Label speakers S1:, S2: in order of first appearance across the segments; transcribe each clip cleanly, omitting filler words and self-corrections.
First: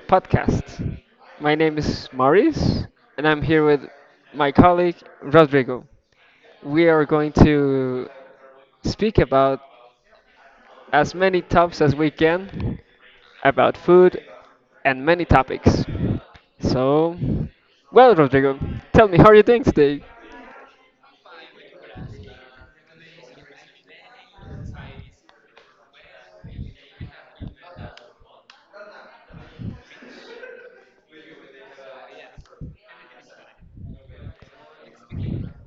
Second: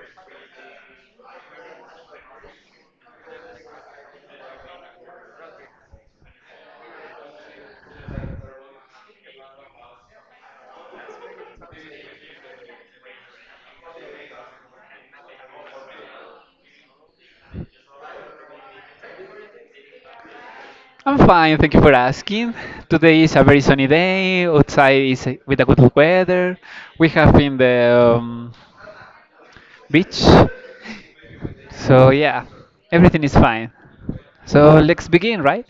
S1: podcast. My name is Maurice, and I'm here with my colleague Rodrigo. We are going to speak about as many topics as we can about food and many topics. So, well, Rodrigo, tell me how are you doing today?
S2: I'm fine, thank you for asking. Today is a very sunny day. Outside is with a good weather. We have been the beach. So yeah, everything is fine. So let's begin, right?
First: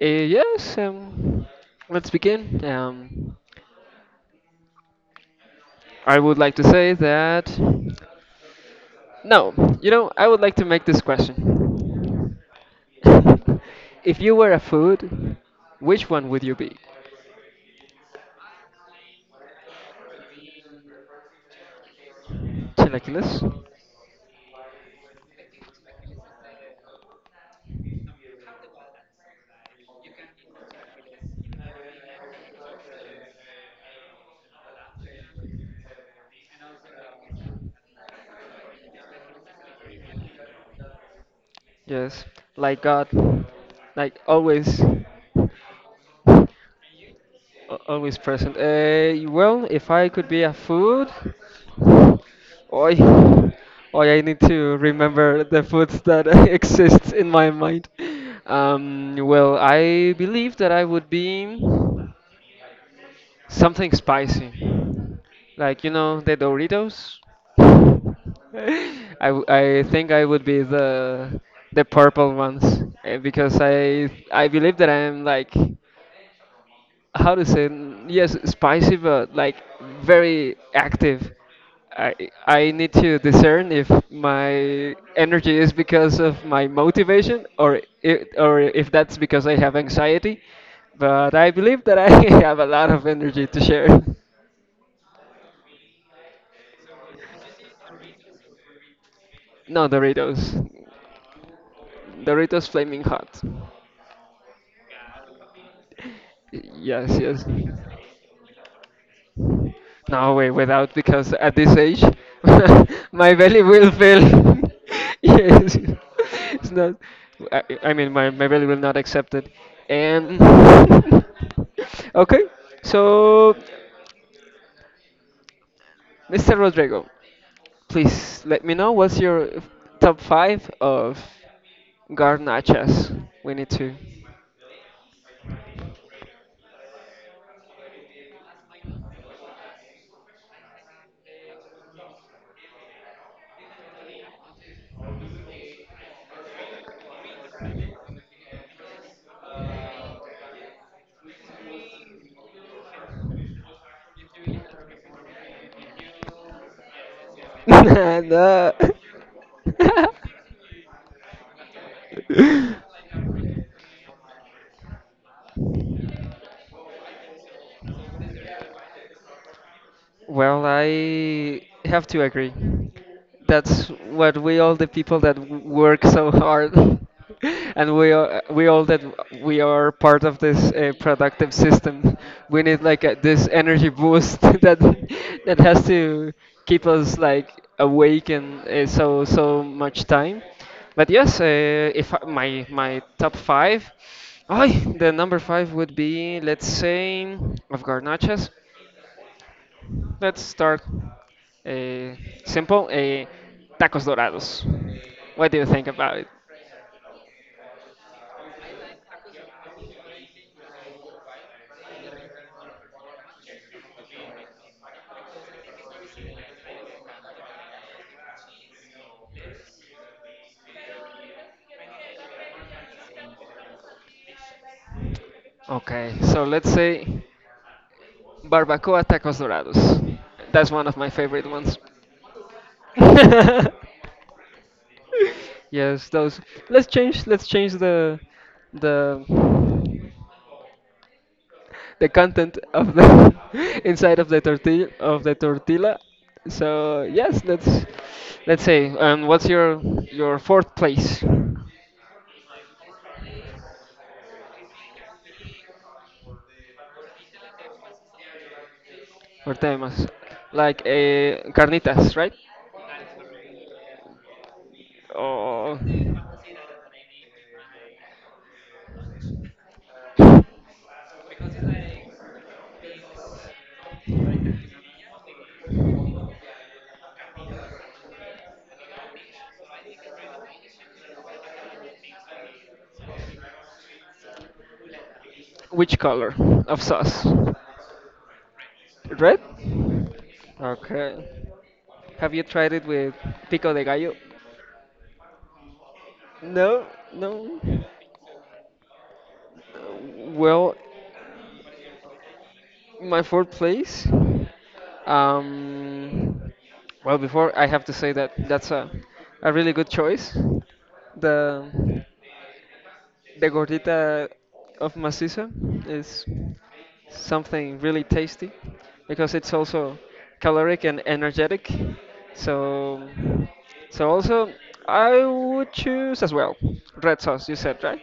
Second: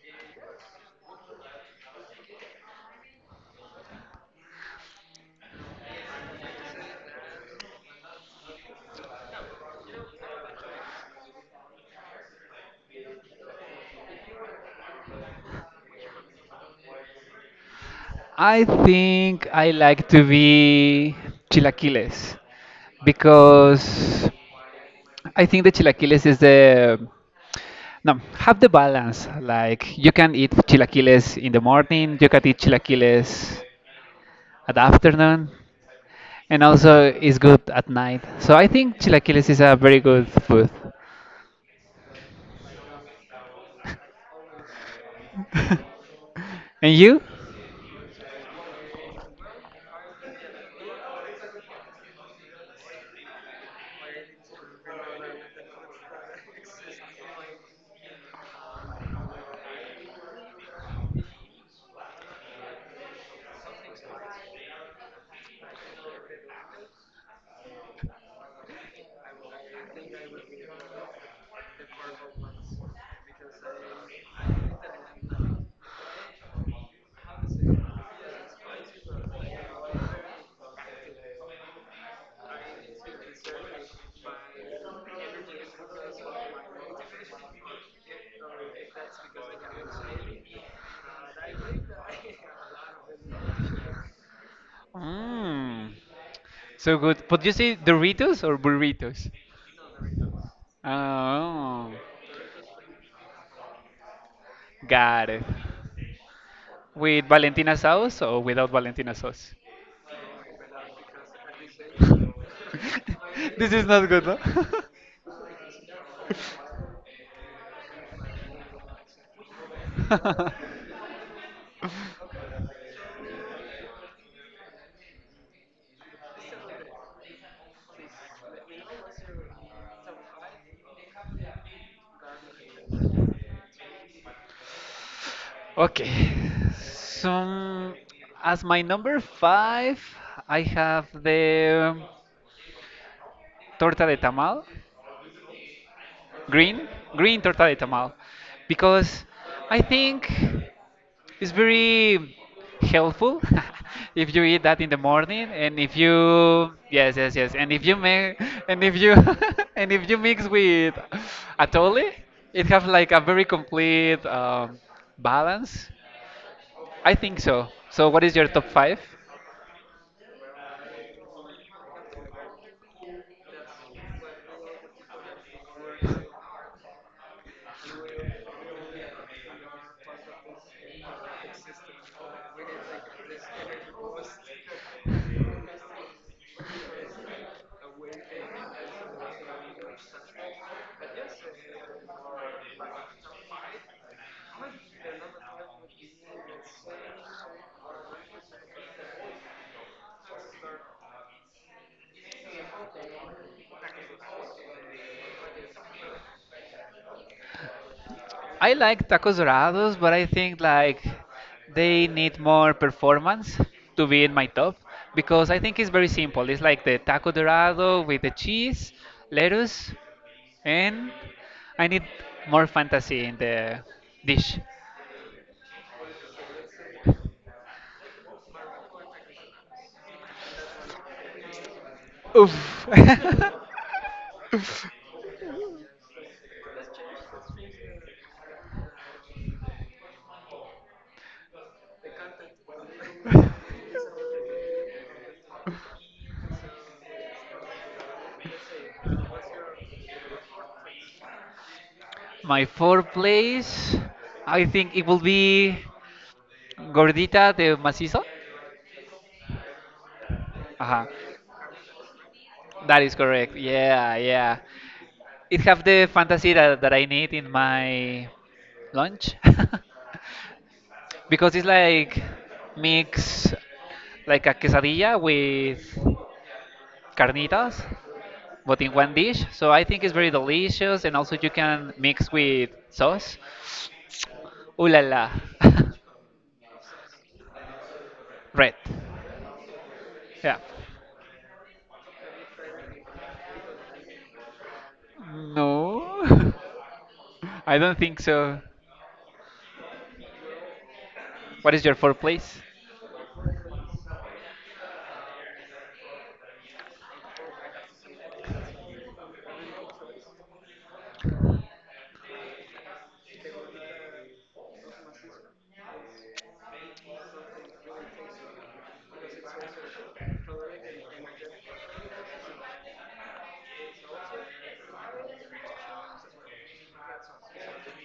S1: Yes, let's begin. I would like to say that. No, I would like to make this question. If you were a food, which one would you be?
S2: I think I like to be chilaquiles
S1: Chilaquiles?
S2: because I think the chilaquiles is the no have the balance. Like you can eat chilaquiles in the morning, you can eat chilaquiles at afternoon, and also it's good at night. So I think chilaquiles is a very good food.
S1: Yes. Like God. Like always.
S2: And you?
S1: Always present. Well, if I could be a food, Oi, oi, I need to remember the foods that exist in my mind. Well, I believe that I would be. Something spicy. Like, the Doritos? I, I think I would be the purple ones because I believe that I'm like how to say yes spicy but like very active. I I need to discern if my energy is because of my motivation or if that's because I have anxiety. But I believe that I have a lot of energy to share.
S2: Mm, so good. But you say Doritos or burritos?
S1: No, Doritos.
S2: Oh,
S1: Doritos Flaming Hot.
S2: got it.
S1: Yes,
S2: With
S1: yes.
S2: Valentina sauce or without Valentina sauce?
S1: No, way, without, because at this age, my belly
S2: This is
S1: will
S2: not
S1: fail.
S2: good, no?
S1: yes. It's not, I mean, my belly will not accept it. And, okay, so, Mr. Rodrigo, please let me know what's your top five of garnachas. We need to.
S2: Okay. So, as my number five, I have the torta de tamal. green green torta de tamal because I think it's very helpful. If you eat that in the morning, and if you, yes, yes, yes, and if you make,
S1: no.
S2: and if you and if you mix with atole, it have like a very complete balance. I think so. So what is your top five?
S1: Well, I have to agree. That's what we all the people that work so hard, and we all that we are part of this productive system. We need like this energy boost that has to keep us like awake and so much time. But yes, if I, my top five, oh, the number five would be let's say of garnachas. Let's start uh, simple. Tacos dorados. What do you think about it?
S2: I like tacos dorados, but I think like they need more performance to be in my top, because I think it's very simple. It's like the taco dorado with the cheese, lettuce, and I need more fantasy in the dish.
S1: Okay, so let's say barbacoa tacos dorados. That's one of my favorite ones.
S2: Oof.
S1: yes, those. Let's change. Let's change the the content of the inside of the tortilla. So yes, let's say. What's your fourth place?
S2: My fourth place, I think it will be gordita de macizo.
S1: Or temas. Like
S2: Aha,
S1: carnitas, right?
S2: that is correct. Yeah, yeah. It
S1: Or
S2: have the fantasy that I need in my lunch because it's like mix like a quesadilla with carnitas but in one dish. So I think it's very delicious, and also you can mix with sauce. Ooh la la.
S1: which color of sauce?
S2: Red.
S1: Red?
S2: Yeah.
S1: Okay. Have you tried it with pico de gallo?
S2: No.
S1: No, no.
S2: I don't think so.
S1: Well,
S2: What is your fourth place?
S1: my fourth place. Um, well, before I have to say that that's a really good choice. The the gordita of maciza is something really tasty because it's also caloric and energetic. So, so also I would choose as well red sauce. You said right.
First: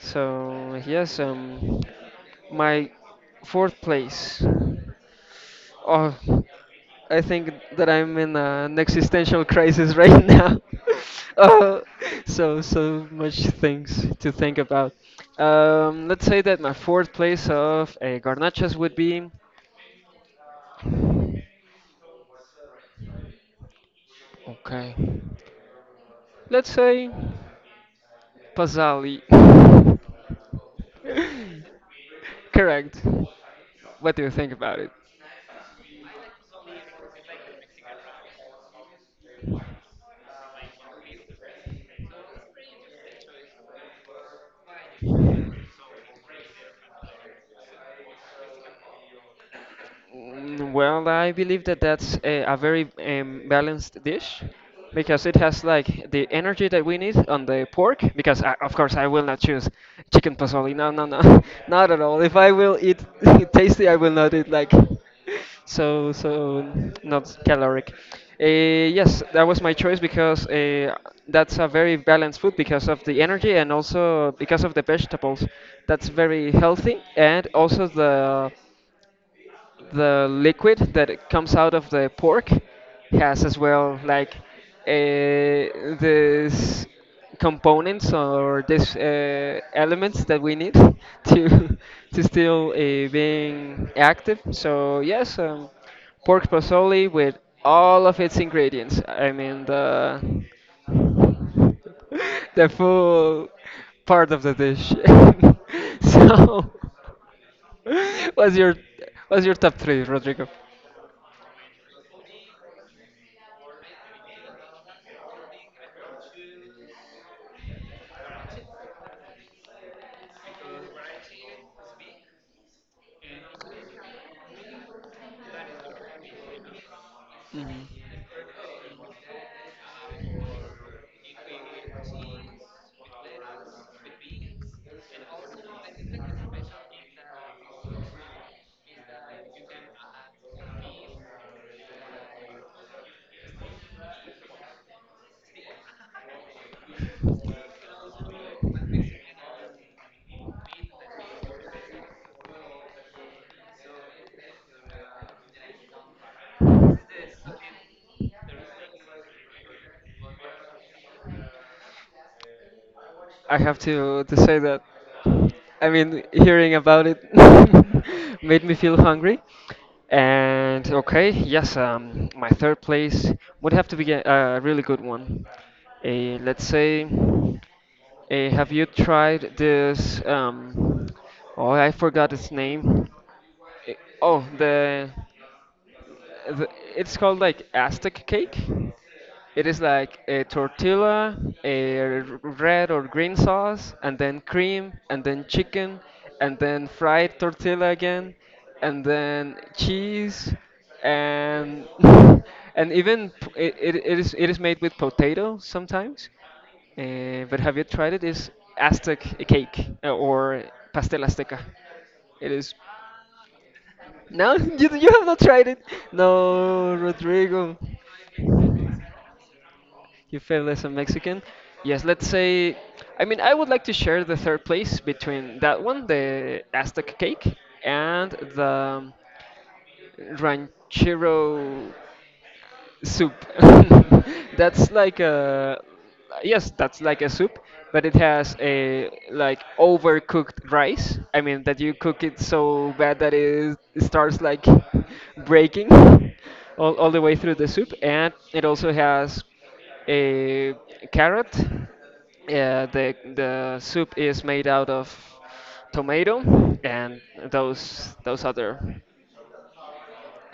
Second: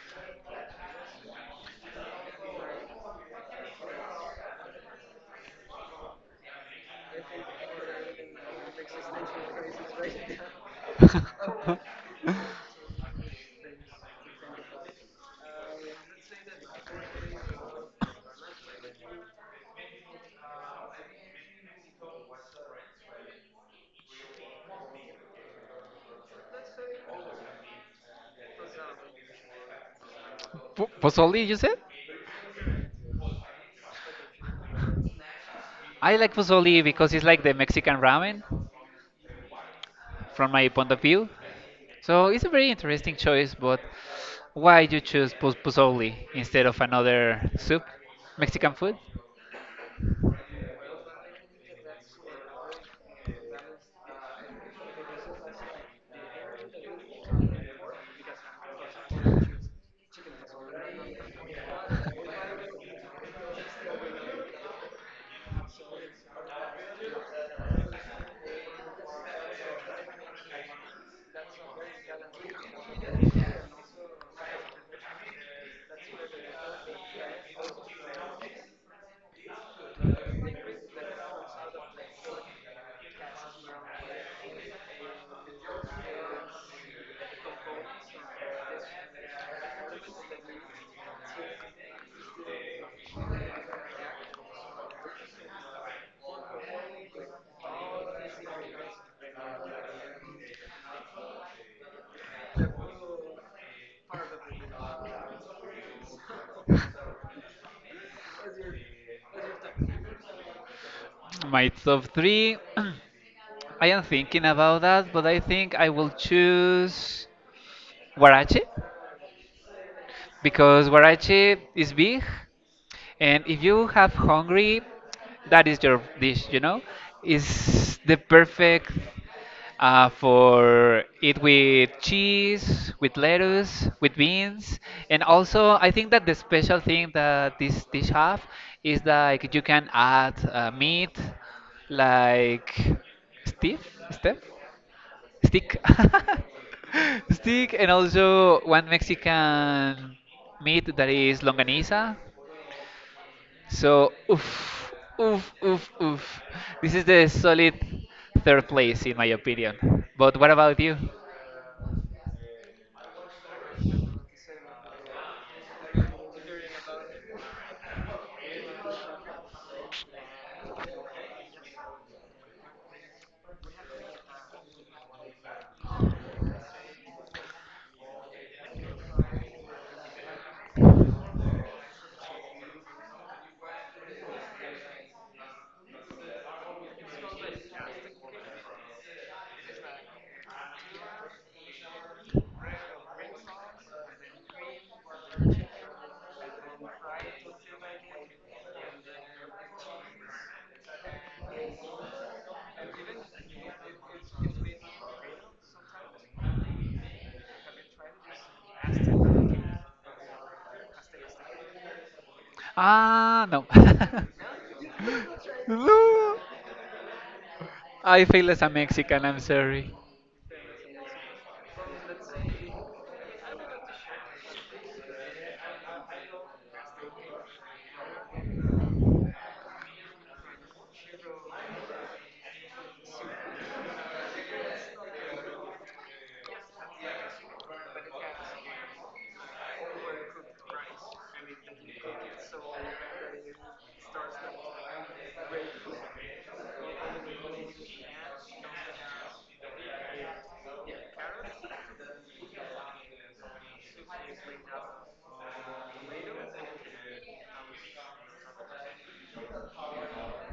S1: So yes, my fourth place. Oh, I think that I'm in an existential crisis right now. Oh, so much things to think about. Let's say that my fourth place of garnachas would be okay. Let's say Pazali.
S2: Pozole, you said?
S1: Correct. What do you think about it?
S2: I like pozole because it's like the Mexican ramen from my point of view. So it's a very interesting choice, but why you choose pozole instead of another soup, Mexican food?
S1: Well, I believe that that's a very balanced dish because it has like the energy that we need on the pork. Because of course I will not choose chicken pozole. No, no, no, not at all. If I will eat tasty, I will not eat like so not caloric. Uh, yes, that was my choice because that's a very balanced food because of the energy and also because of the vegetables. That's very healthy and also the liquid that comes out of the pork has as well like this components or this elements that we need to to still being active. So yes, pork pozole with all of its ingredients. I mean the the full part of the dish. so what's your top three, Rodrigo?
S2: My top three, I am thinking about that, but I think I will choose huarache, because guarache is big, and if you have hungry, that is your dish, is
S1: Mhm.
S2: the perfect for it, with cheese, with lettuce, with beans. And also I think that the special thing that this dish have is like you can add meat like Steve? Steph? Stick. Stick, and also one Mexican meat that is longaniza. So oof, oof, oof, oof. This is the solid third place in my opinion. But what about you?
S1: I have to say that. I mean, hearing about it made me feel hungry. And okay, yes, my third place would have to be a really good one. A, let's say, a, have you tried this? Oh, I forgot its name. Eh, Oh, th- it's called like Aztec cake. It is like a tortilla, a red or green sauce, and then cream, and then chicken, and then fried tortilla again, and then cheese, and and even it is made with potato sometimes. But have you tried it? It's Aztec cake or pastel azteca. It is.
S2: Ah, no.
S1: No, you, you have not tried it.
S2: No.
S1: No, Rodrigo,
S2: I feel as a Mexican, I'm sorry.
S1: you failed as a Mexican. Yes, let's say. I mean, I would like to share the third place between that one, the Aztec cake, and the Ranchero soup. that's like a yes, that's like a soup, but it has a like overcooked rice. I mean that you cook it so bad that it starts like breaking all the way through the soup, and it also has a carrot. Yeah, the soup is made out of tomato and those other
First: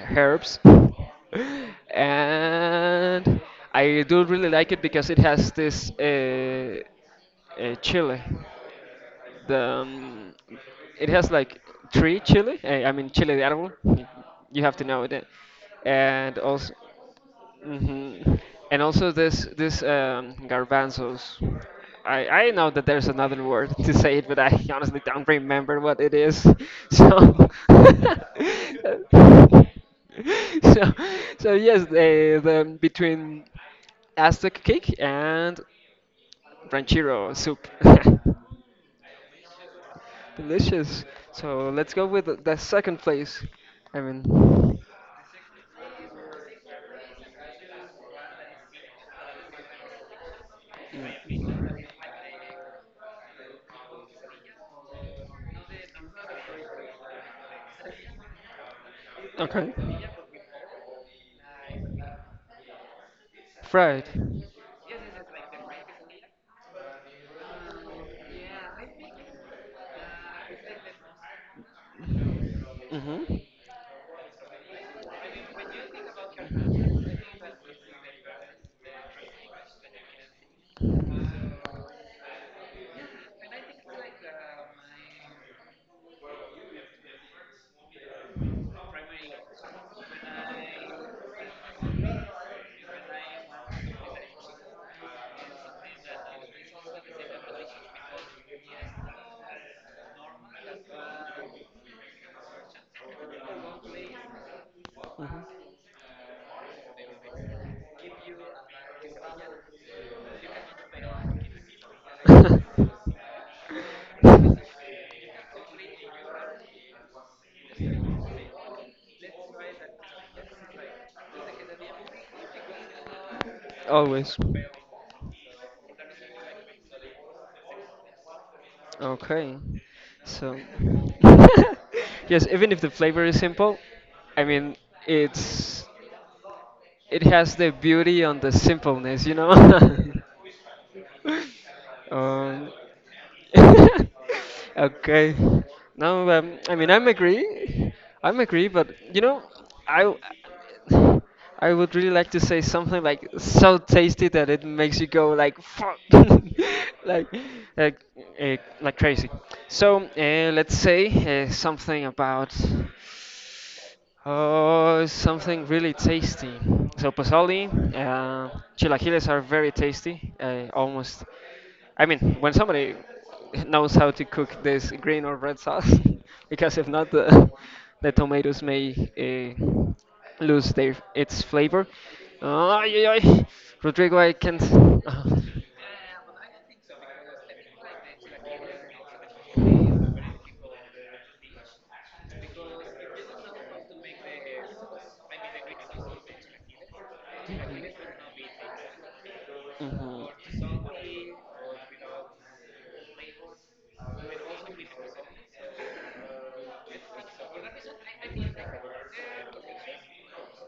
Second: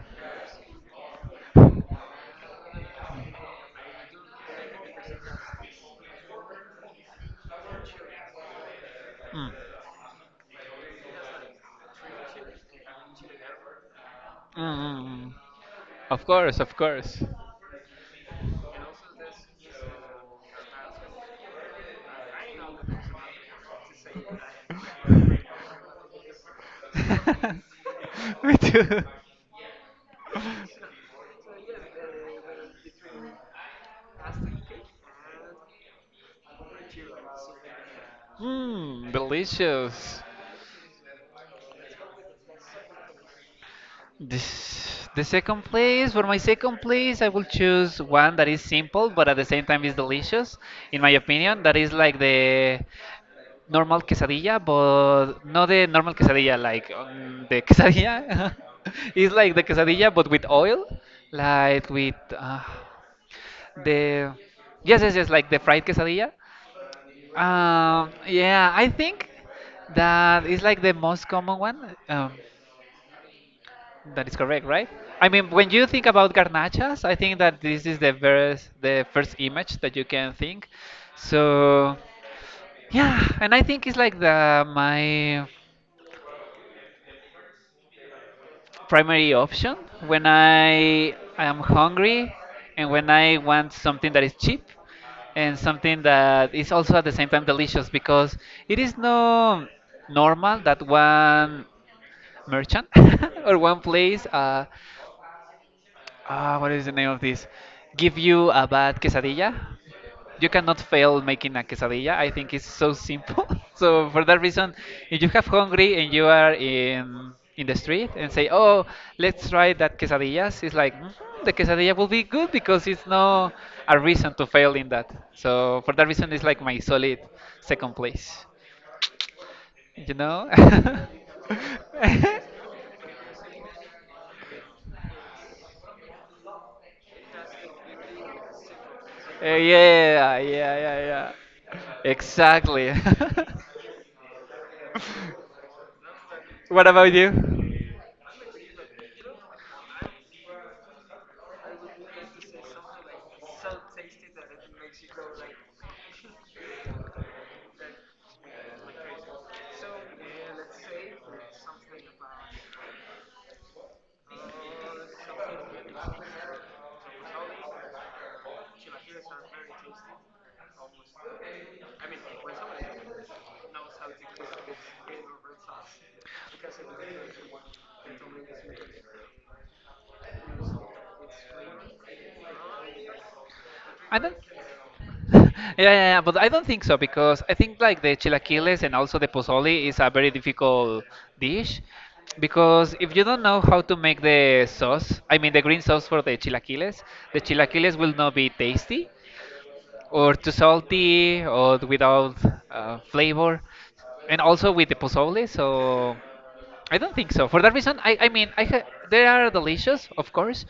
S1: herbs and I do really like it because it has this chili.
S2: Mm.
S1: The it has like three chili. I mean chili de árbol. You have to know that,
S2: Mm. Of
S1: and
S2: course,
S1: also
S2: of course.
S1: hmm this this garbanzos. I know that there's another word to say it, but I honestly don't remember what it is. So.
S2: Me too.
S1: so, so yes, the between Aztec cake and ranchero soup.
S2: Hmm, delicious.
S1: Delicious. So let's go with the second place. I mean,
S2: This the second place. For my second place, I will choose one that is simple but at the same time is delicious, in my opinion. That is like the normal quesadilla, but not the normal quesadilla, like the quesadilla. It's like the
S1: okay,
S2: quesadilla but with oil, like with
S1: fried.
S2: The yes, yes, yes, like the fried quesadilla. Yeah, I think that is like the most common one.
S1: Mhm.
S2: That is correct, right? I mean, when you think about garnachas, I think that this is the first image that you can think. So, yeah, and I think it's like the my primary option when I am hungry, and when I want something that is cheap and something that is also at the same time delicious, because it is no normal that one merchant or one place what is the name of this give you a bad quesadilla. You cannot fail making a quesadilla. I think it's so simple. So for that reason, if you have hungry and you are in the street and say, "Oh, let's try that quesadillas," it's like, "Mhm, the quesadilla will be good because it's no a reason
S1: Always.
S2: to fail in that." So for that reason, it's like my solid second place.
S1: Okay.
S2: You know?
S1: So, yes, even if the flavor is simple, I mean, it's it has the beauty on the simpleness.
S2: Yeah, yeah, yeah, yeah.
S1: um,
S2: Exactly.
S1: okay. No, I
S2: What
S1: mean, I'm
S2: about you?
S1: agree. I'm agree, but I w- I would really like to say something like so tasty that it makes you go like fuck, like like, like crazy. So let's say something about. Oh, something really tasty. So pozole, uh, chilaquiles are very tasty. I almost, I mean, when somebody knows how to cook this green or red sauce, because if not, the tomatoes may lose their its flavor. Ay, ay, ay.
S2: I
S1: Rodrigo, I
S2: don't.
S1: can't.
S2: Yeah, yeah, yeah, but I don't think so because I think like the chilaquiles and also the pozole is a very difficult dish, because if you don't know how to make the sauce, I mean the green sauce for the chilaquiles will not be tasty
S1: Mhm.
S2: or too salty or without flavor, and also with the pozole. So I don't think so. For that reason, I mean, they are delicious, of course,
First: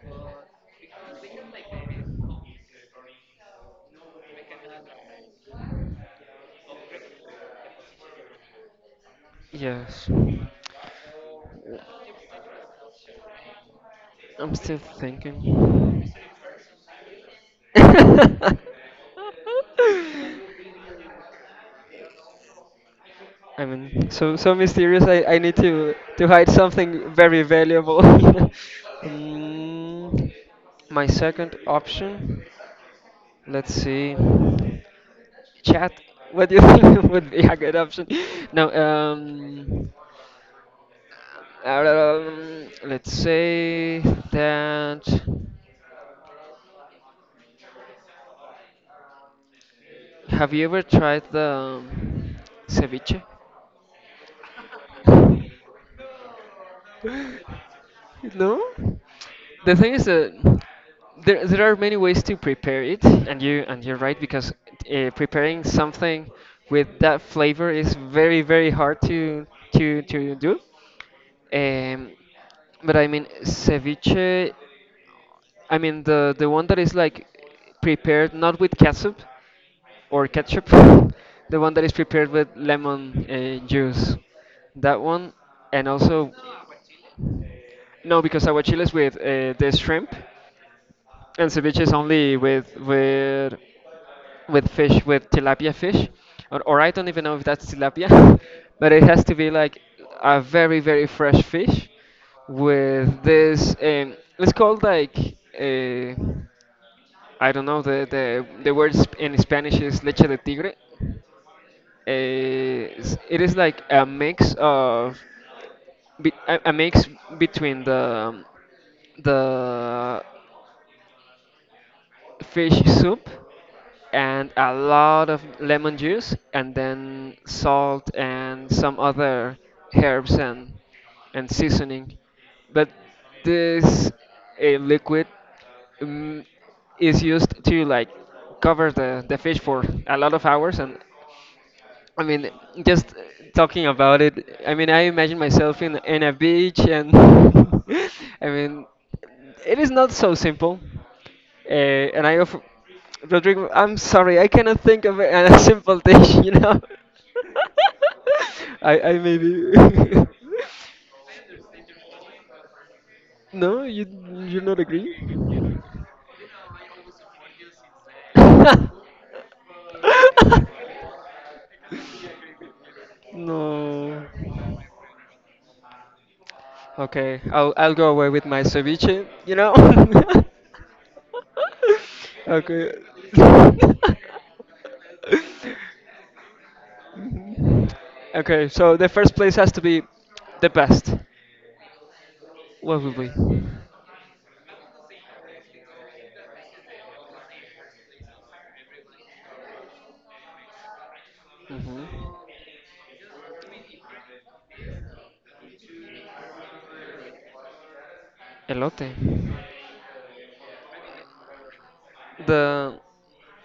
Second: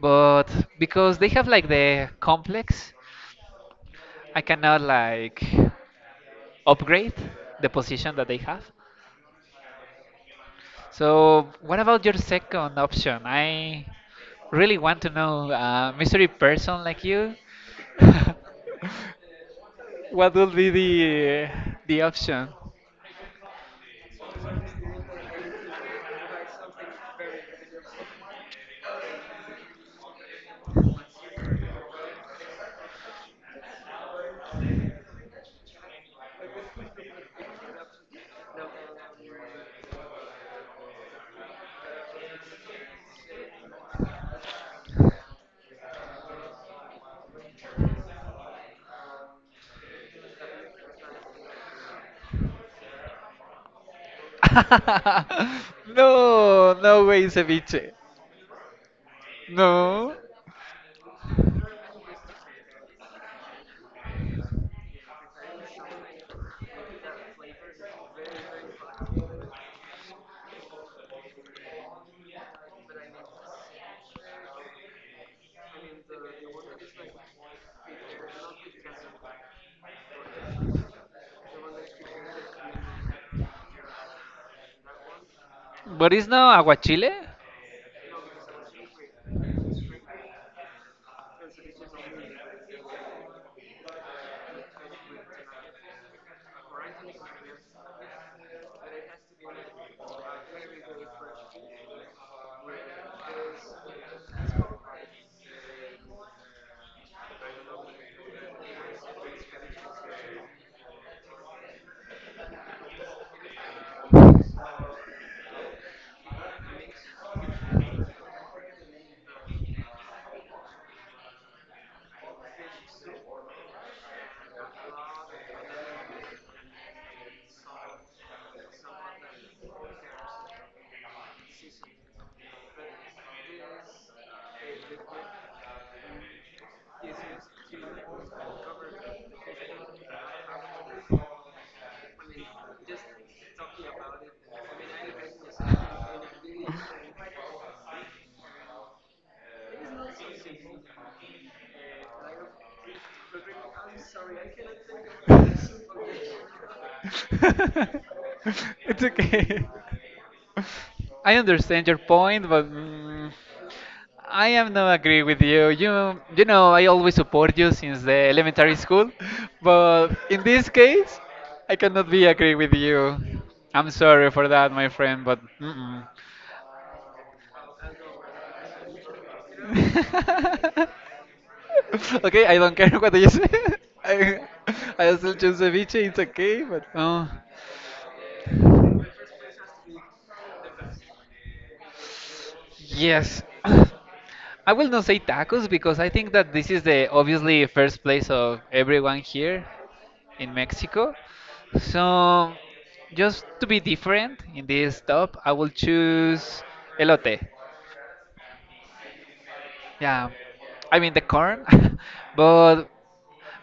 S2: but because they have like the complex, I cannot like upgrade the position that they have.
S1: Yes,
S2: So what about your second option? I
S1: I'm
S2: really
S1: still
S2: want to know,
S1: thinking.
S2: mystery person like you.
S1: I
S2: What will be the option?
S1: mean, so mysterious. I need to hide something very valuable. mm, my second option. Let's see. Chat, what do you think would be a good option? No, let's say that. Have you ever tried the um, ceviche?
S2: No, no way, ceviche.
S1: No? The thing is
S2: No,
S1: that there are many ways to prepare it, and you're right because preparing something with that flavor is very very hard to do. Um, but I mean ceviche. I mean the one that is like prepared not with ketchup or ketchup, the one that is prepared with lemon juice. That one, and
S2: but it's
S1: also
S2: no aguachile.
S1: no, because aguachile is with the shrimp, and ceviche is only with fish with tilapia fish, or I don't even know if that's tilapia, but it has to be like a very very fresh fish with this. Let's call like. Uh, I don't know the word in Spanish is leche de tigre. It is like a mix of be- a mix between the fish soup and a lot of lemon juice and then salt and some other herbs and seasoning but this a liquid mm, is used to like cover the fish for a lot of hours and I mean, just talking about it, I mean, I imagine myself in a beach, and I mean, it is not so simple. Uh, and I offer, Rodrigo, I'm sorry, I cannot think of a, a simple dish, you know? I,
S2: It's
S1: I
S2: okay.
S1: maybe.
S2: I understand your point, but
S1: no, you,
S2: I
S1: you
S2: am
S1: not
S2: not
S1: agree?
S2: agree with you. You, I always support you since the elementary school, but in this case, I cannot be agree with you. I'm
S1: no.
S2: sorry for that, my friend, but mm-mm.
S1: Okay, I'll go away with my ceviche, you know?
S2: Okay, I don't care
S1: Okay.
S2: what you say. I, I still choose ceviche. It's okay, but oh.
S1: Okay, so the first place has to be the best. What will be?
S2: Yes. I will not say tacos because I think that this is the obviously first place of everyone here in Mexico.
S1: hmm
S2: So, just to be different in this top, I will choose elote.
S1: Elote.
S2: Yeah, I mean the corn, but
S1: The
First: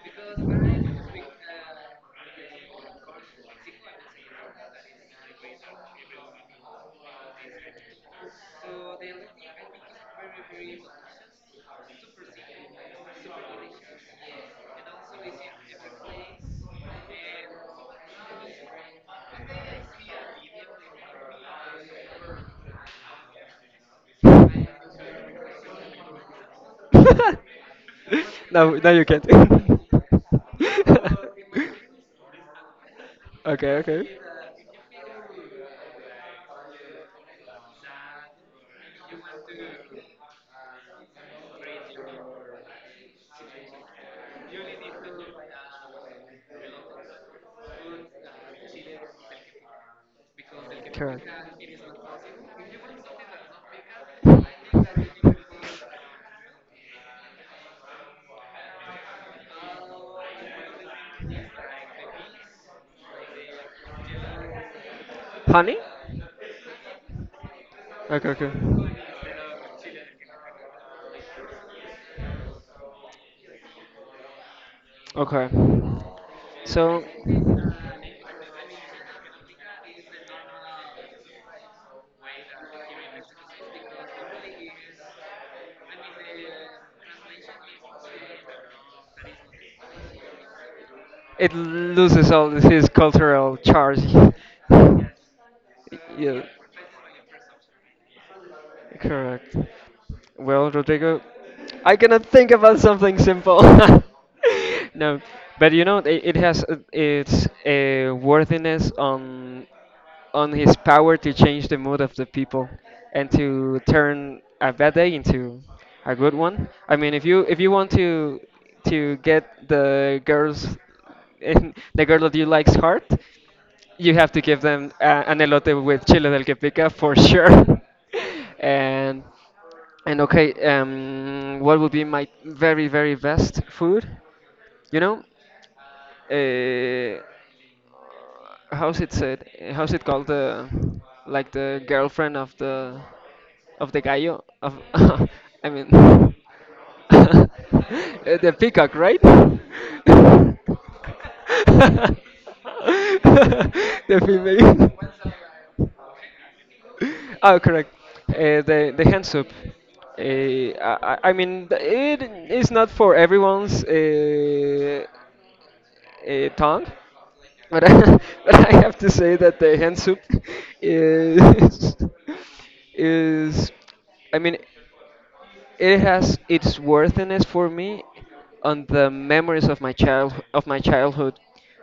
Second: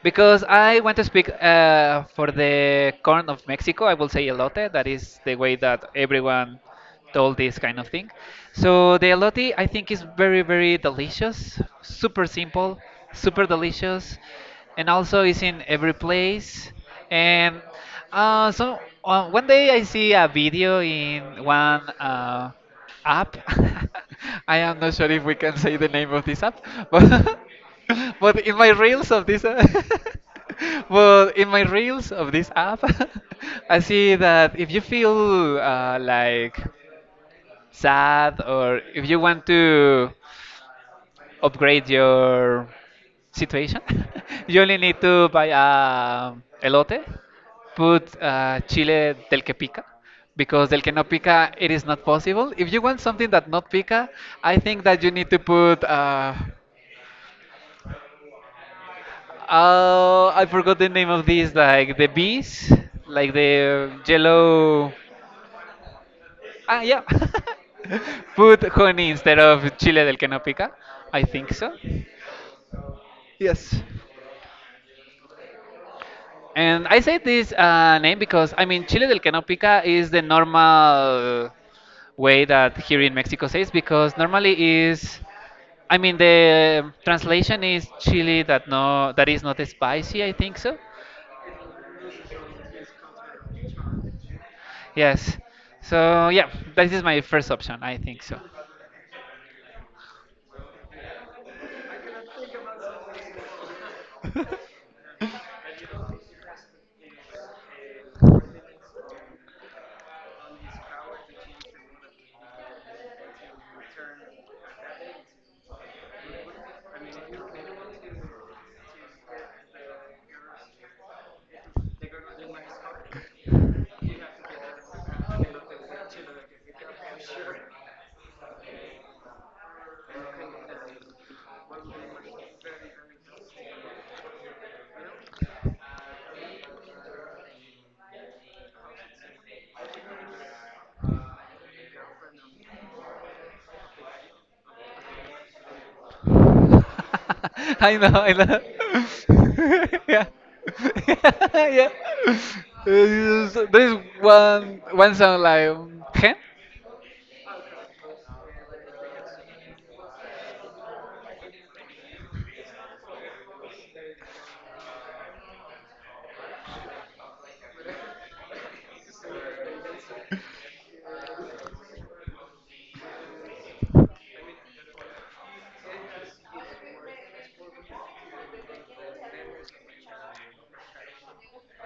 S2: because I want to speak for the corn of Mexico, I will say elote. That is the way that everyone told this kind of thing. So the elote, I think, is very, very delicious, super simple, super delicious, and also is in every place. And so one day I see a video in one app. I am not sure if we can say the name of this app, but but in my
S1: No, no, you
S2: reels of
S1: can't.
S2: this, but in my reels of this app,
S1: Okay,
S2: I see
S1: okay.
S2: that if you feel like sad, or if you want to upgrade your situation, you only need to buy a elote, put chile del que pica. Because del que no
S1: Correct.
S2: pica, it is not possible. If you want something that not pica, I think that you need to put I forgot the name of these, like the bees, like the yellow.
S1: Honey?
S2: Ah, yeah.
S1: Okay, okay.
S2: Put honey instead of chile del que no pica. I think so. Yes.
S1: Okay.
S2: And I
S1: So
S2: say this name because I mean chile del que no pica is the normal way that here in Mexico says, because normally is, I mean, the translation is chili that no, that is not spicy, I think so.
S1: it loses all his cultural charge.
S2: Yes. So
S1: yeah.
S2: yeah, this is my first option. I think so.
S1: Correct. Well, Rodrigo, I cannot think about something simple. No, but it has its worthiness on his power to change the mood of the people and to turn a bad day into a good one. I mean, if you want to get the girls the girl that you likes heart, you have to give them an elote with chile del que pica for sure. and and okay, what would be my very very best food? You know, uh, how's it said? How's it called the like the girlfriend of the gallo of I mean
S2: I know. I
S1: uh, the
S2: know.
S1: peacock, right?
S2: Yeah. Yeah. This There is
S1: The
S2: one
S1: female.
S2: song like hen.
S1: Oh, correct. The hand soup. I mean, it is not for everyone's. Tongue. But I, but I have to say that the hand soup is is, I mean, it has its worthiness for me on the memories of my childhood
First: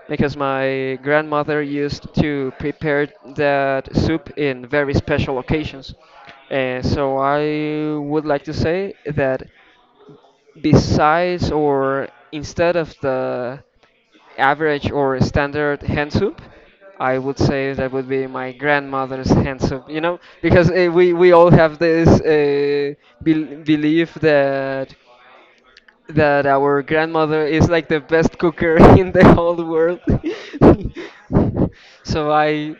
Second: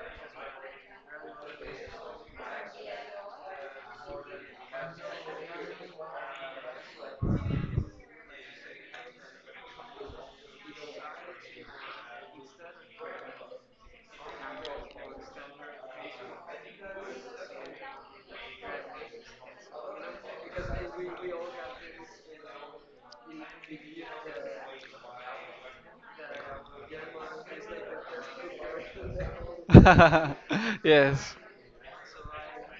S1: because my grandmother used to prepare that soup in very special occasions, and so I would like to say that besides or instead of the average or standard hand soup, I would say that would be my grandmother's hand soup. Because we all have this belief that our grandmother is like the best cooker in the whole world.
S2: Yes.
S1: So I,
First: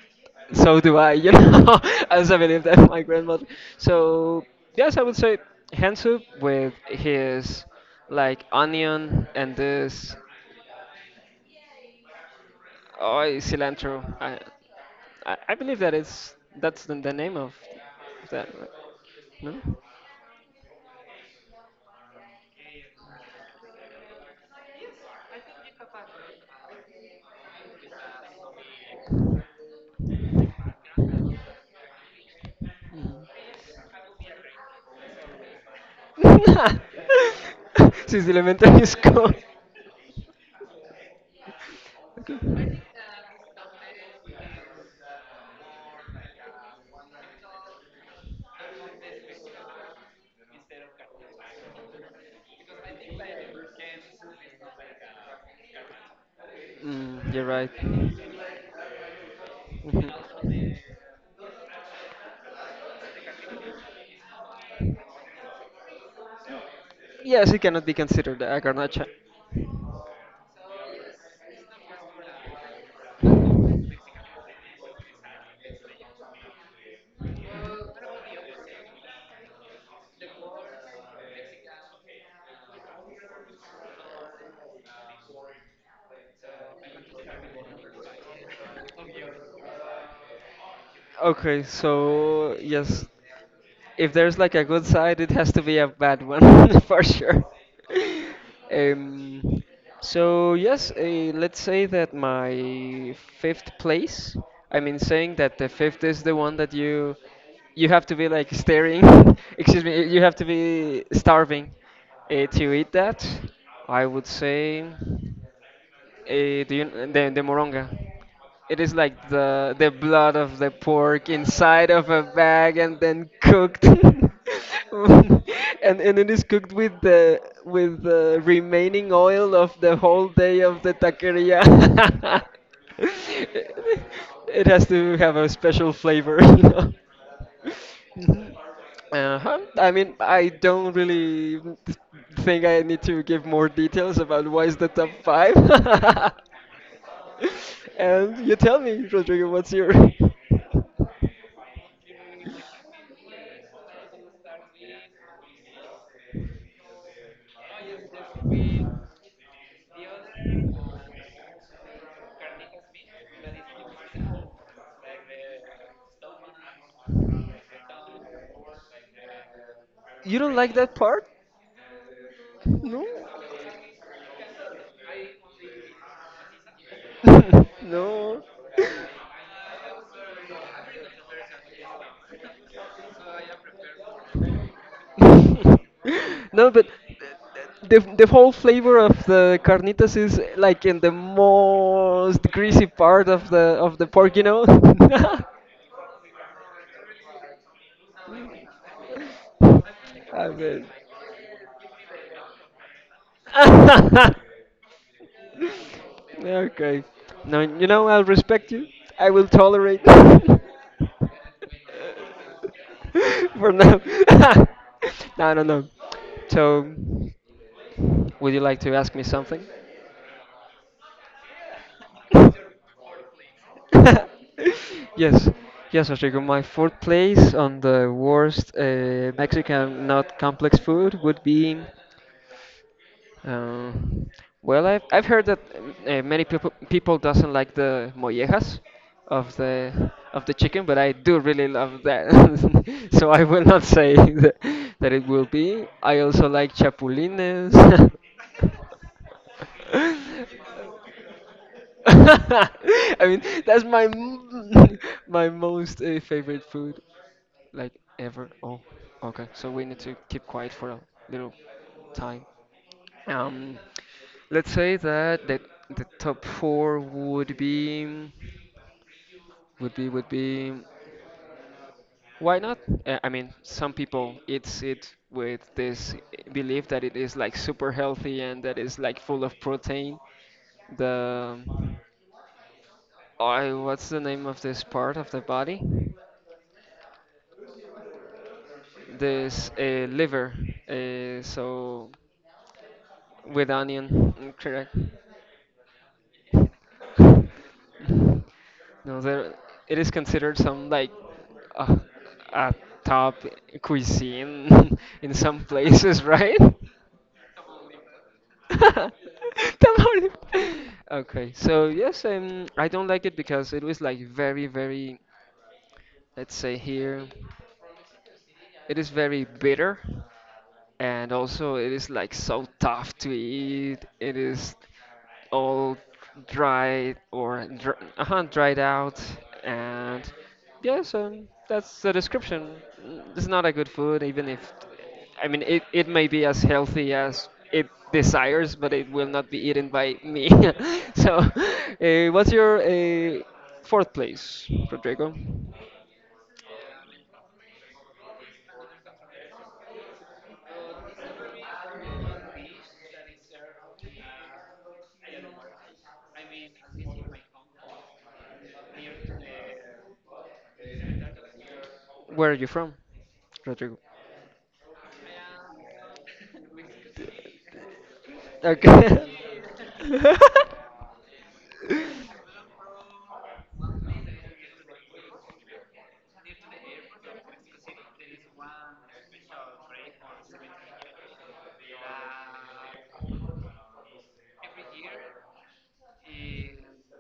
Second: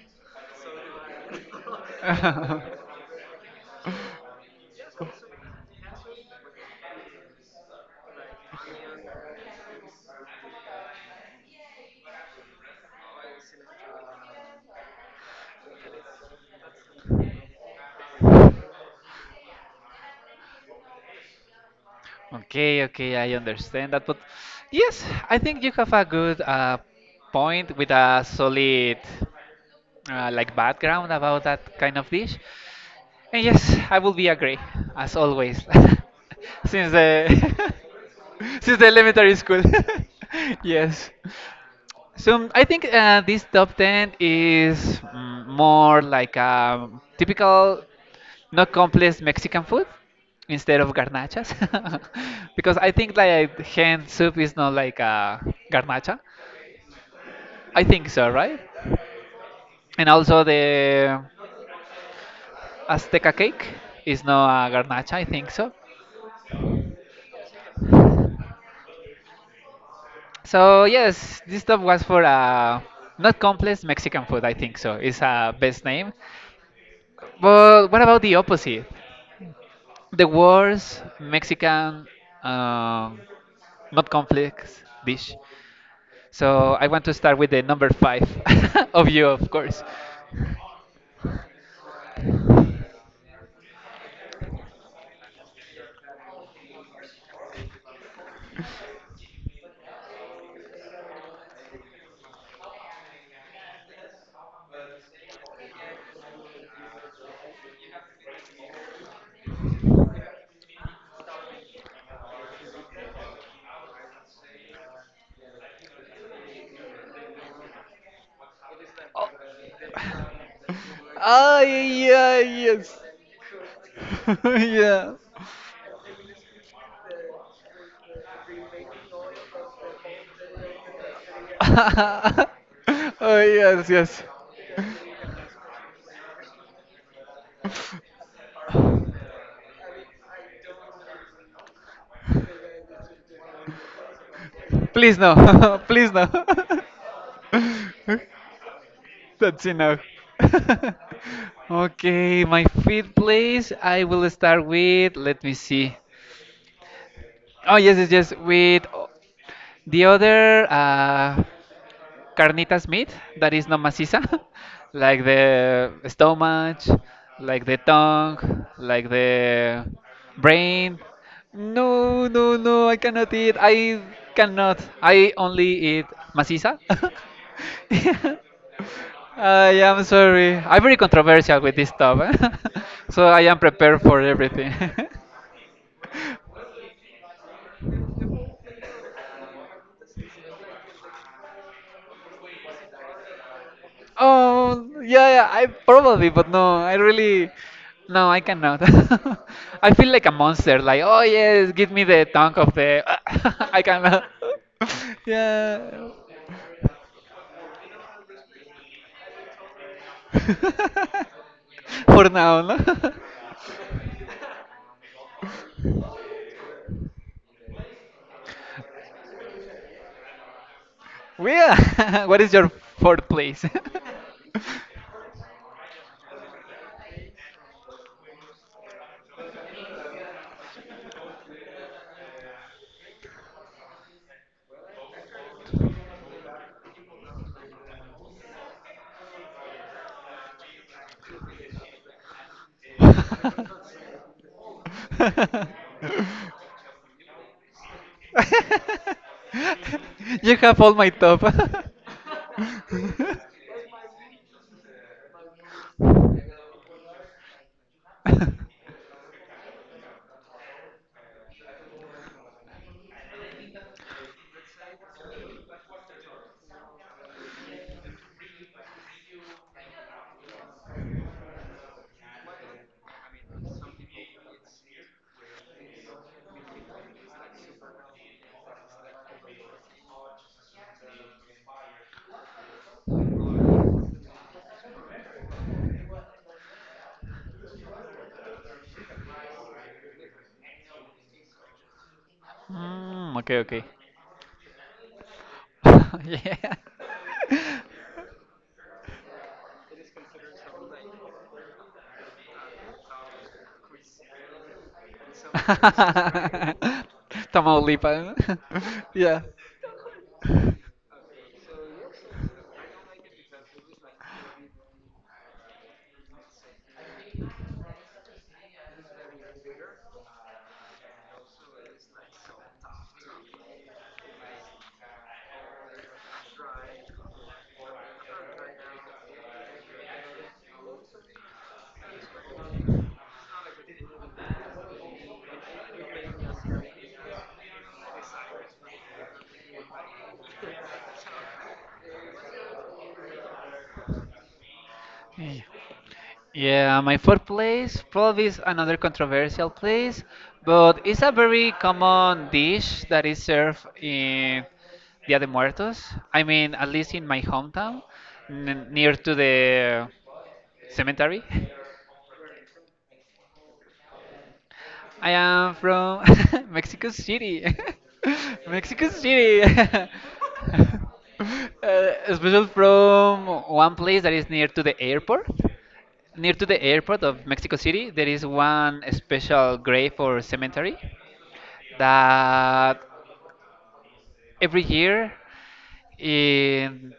S1: so do I, you know. I also believe that my grandmother. So yes, I would say hand soup with his like onion and this oh, cilantro. I believe that it's that's the name of that, right?
S2: Okay. Okay. I understand that, but yes, I think you have a good point, with a solid like background about that kind of dish. And yes, I will be agree as always,
S1: No.
S2: since the
S1: Since
S2: since the
S1: elementary school.
S2: elementary school. Yes. So I think this top ten is, more like a typical, not complex Mexican food instead of garnachas, because I think like hen soup is not like a garnacha.
S1: Mm, you're right.
S2: I think so, right? And also
S1: Mhm.
S2: the Azteca cake is not a garnacha, I think so.
S1: Yes, it cannot be considered a garnacha.
S2: So yes, this stuff was for not complex Mexican food. I think so. It's a best name. But what about the opposite? The worst Mexican um, not complex dish. So I want to start with the number five of you, of course.
S1: Okay, so yes, if there's like a good side, it has to be a bad one for sure. Um, so yes, let's say that my fifth place. I mean, saying that the fifth is the one that you have to be like staring. Excuse me, you have to be starving to eat that. I would say. The moronga. It is like the blood of the pork
S2: Ah,
S1: inside of a
S2: yeah,
S1: bag and
S2: yes.
S1: then cooked,
S2: Yeah.
S1: and it is cooked with the remaining oil of the whole day of the taqueria.
S2: Oh, yes, yes.
S1: It has to have a special flavor, you know. Uh-huh. I mean, I don't really think I need to give more details about why is the top
S2: Please
S1: five.
S2: no, please no.
S1: And you tell me, Rodrigo,
S2: That's
S1: what's your.
S2: enough. Okay, my fifth place, I will start with, let me see. Oh, yes, yes, yes, with the other carnitas meat that is not maciza, like the stomach, like the tongue, like the
S1: You don't like that
S2: brain.
S1: part?
S2: No, no, no, I
S1: No?
S2: cannot eat. I cannot. I only eat maciza.
S1: No.
S2: I am sorry. I'm very controversial with this stuff, eh? So I am prepared for everything.
S1: No, but the whole flavor of the carnitas is like in the most greasy part of the pork, you know?
S2: Oh, yeah, yeah, I probably, but no, I really, no, I cannot. I feel like a
S1: I
S2: monster.
S1: mean.
S2: Like, oh yes, give me the tongue of the. I cannot. Yeah,
S1: Okay. No, you know, I'll respect you. I will tolerate for
S2: for now, no.
S1: now. No, no, no. So. Would you like to ask me something?
S2: Where? What is your fourth place?
S1: Yes, yes, Rodrigo. My fourth place on the worst Mexican not complex food would be. Uh, well, I've heard that many people doesn't like the mollejas of the chicken, but I do really love that. So I will not say that it will be. I also like chapulines.
S2: You have all my top.
S1: I mean, that's my my most favorite food like ever. Oh, okay. So we need to keep quiet for a little time. Um, let's say that the top four would be would be why not? I mean, some people eats it with this belief that it is like super healthy and that it's like full of protein. The I what's the name of this part of the body? This liver. So
S2: Mm, okay,
S1: with
S2: okay.
S1: onion, mm, correct?
S2: Yeah.
S1: No, there it is considered some like uh, a top cuisine in some places, right?
S2: Tamaulipas. Yeah.
S1: Don't worry. Okay, so yes, I don't like it because it was like very, very, let's say here, it is very bitter, and also it is like so tough to eat. It is all dried or dr dried out, and yeah, so that's the description. Mm, it's not a good food, even if I mean it, it may be as healthy as it desires, but it will not be eaten by me. So, what's your fourth place, Rodrigo?
S2: Yeah, my fourth place probably is another controversial place, but it's a very common dish that is served in Dia de Muertos. I mean, at least in my hometown, n near to the cemetery.
S1: Where are you from, Rodrigo?
S2: I am from Mexico City. Mexico City. uh,
S1: Okay.
S2: special from one place that is near to the airport. Near to the airport of Mexico City, there is one special grave or cemetery that every year in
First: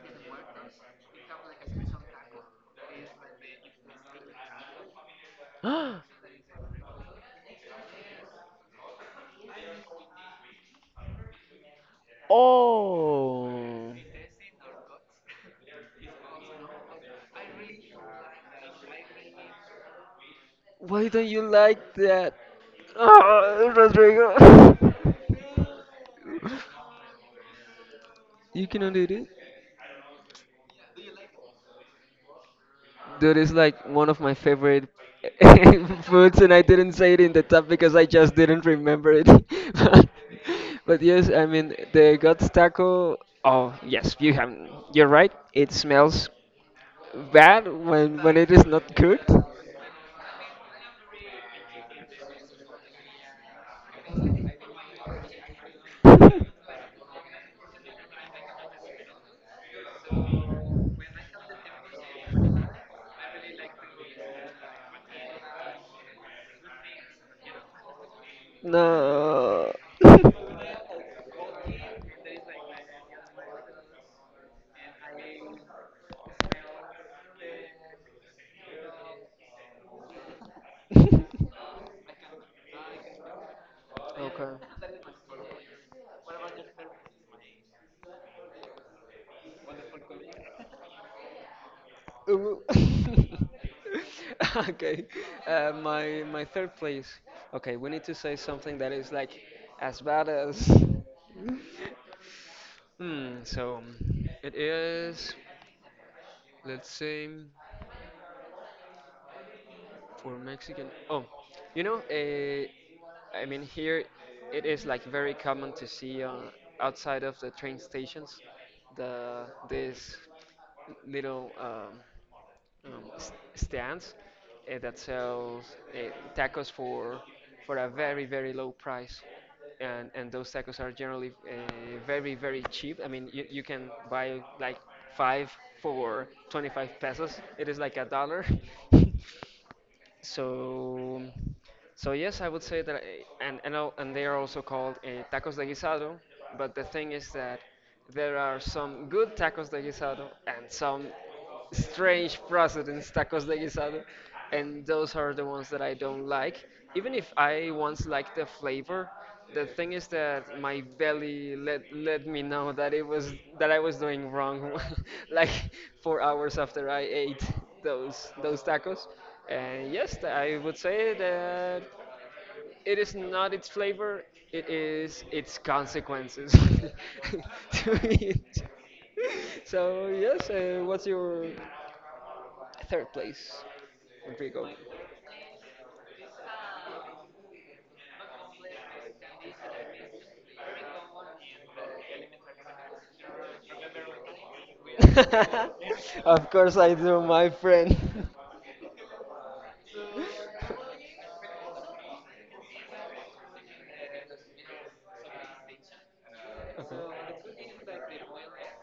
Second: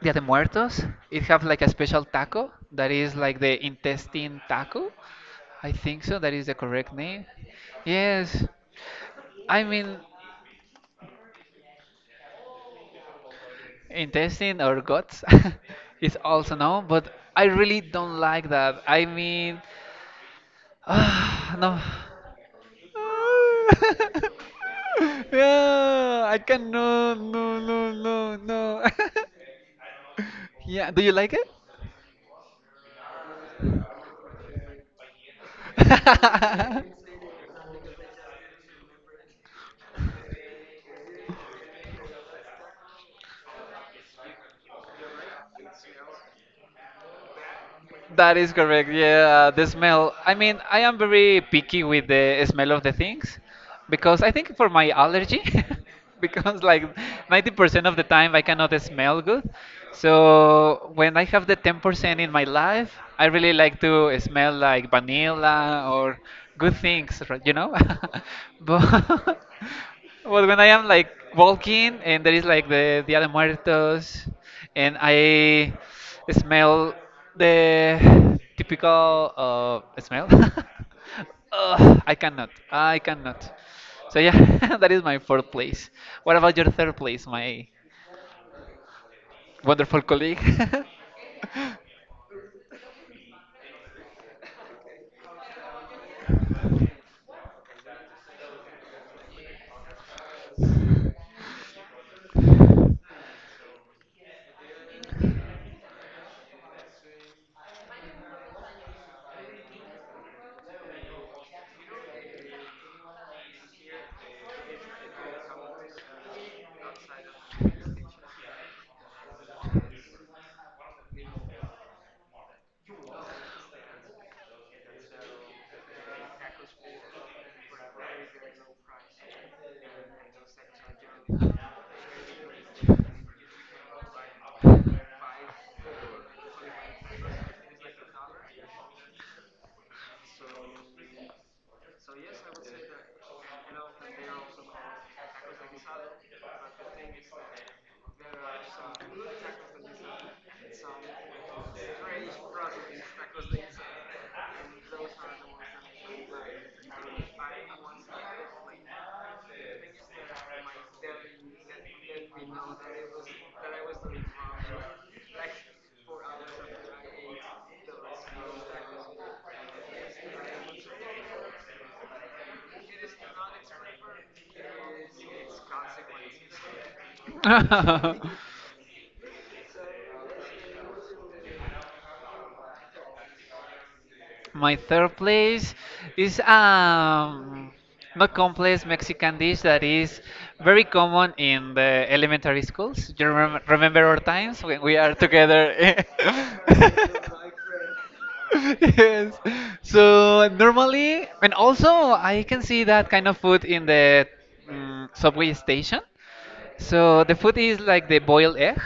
S2: Dia de Muertos, it have like a special taco that is like the intestine taco. I think so. That is the correct name. Yes. I mean,
S1: Oh,
S2: intestine or guts is also known, but I really don't like that. I mean,
S1: why don't you
S2: no.
S1: like that? Ah, Rodrigo.
S2: Yeah, I can no, No, no, no,
S1: You
S2: no.
S1: cannot eat it.
S2: Yeah, do you like it?
S1: Dude, it's like one of my favorite foods, and I didn't say it in the top because I just didn't remember it. But, but yes, I mean the God's taco. Oh yes, you have. You're right. It smells bad
S2: That
S1: when
S2: is
S1: it is not
S2: correct. Yeah,
S1: cooked.
S2: the smell. I mean, I am very picky with the smell of the things because I think for my allergy, because like 90% of the time I cannot smell good. So when I have the 10% in my life, I really like to smell like vanilla or good things? But
S1: No.
S2: but when I am like walking and there is like the Dia de Muertos and I smell the typical smell. Ugh, I cannot. I cannot. So
S1: Okay.
S2: yeah, that is my fourth place. What about your third place, my wonderful colleague?
S1: Ooh. Okay, my third place. Okay, we need to say something that is like as bad as. Hmm. So it is. Let's say for Mexican. Oh, you know, I mean here, it is like very common to see outside of the train stations, the little. Um, stands that sells tacos for a very very low price, and those tacos are generally very very cheap. I mean you, you can buy like five for 25 pesos. It is like a dollar. So, so yes, I would say that, I, and and they are also called tacos de guisado. But the thing is that there are some good tacos de guisado and some strange precedents tacos de guisado, and those are the ones that I don't like. Even if I once liked the flavor, the thing is that my belly let me know that it was that I was doing wrong, like 4 hours after I ate those tacos. And yes, I would say that it is not its flavor; it is its consequences to it. So yes, what's your third place, Rodrigo?
S2: My third place is not complex Mexican dish that is very common in the elementary schools. Do you remember, our times when we are together?
S1: Of course I do, my friend.
S2: Yes. So normally, and also I can see that kind of food in the subway station. So the
S1: Okay.
S2: food is like the boiled egg.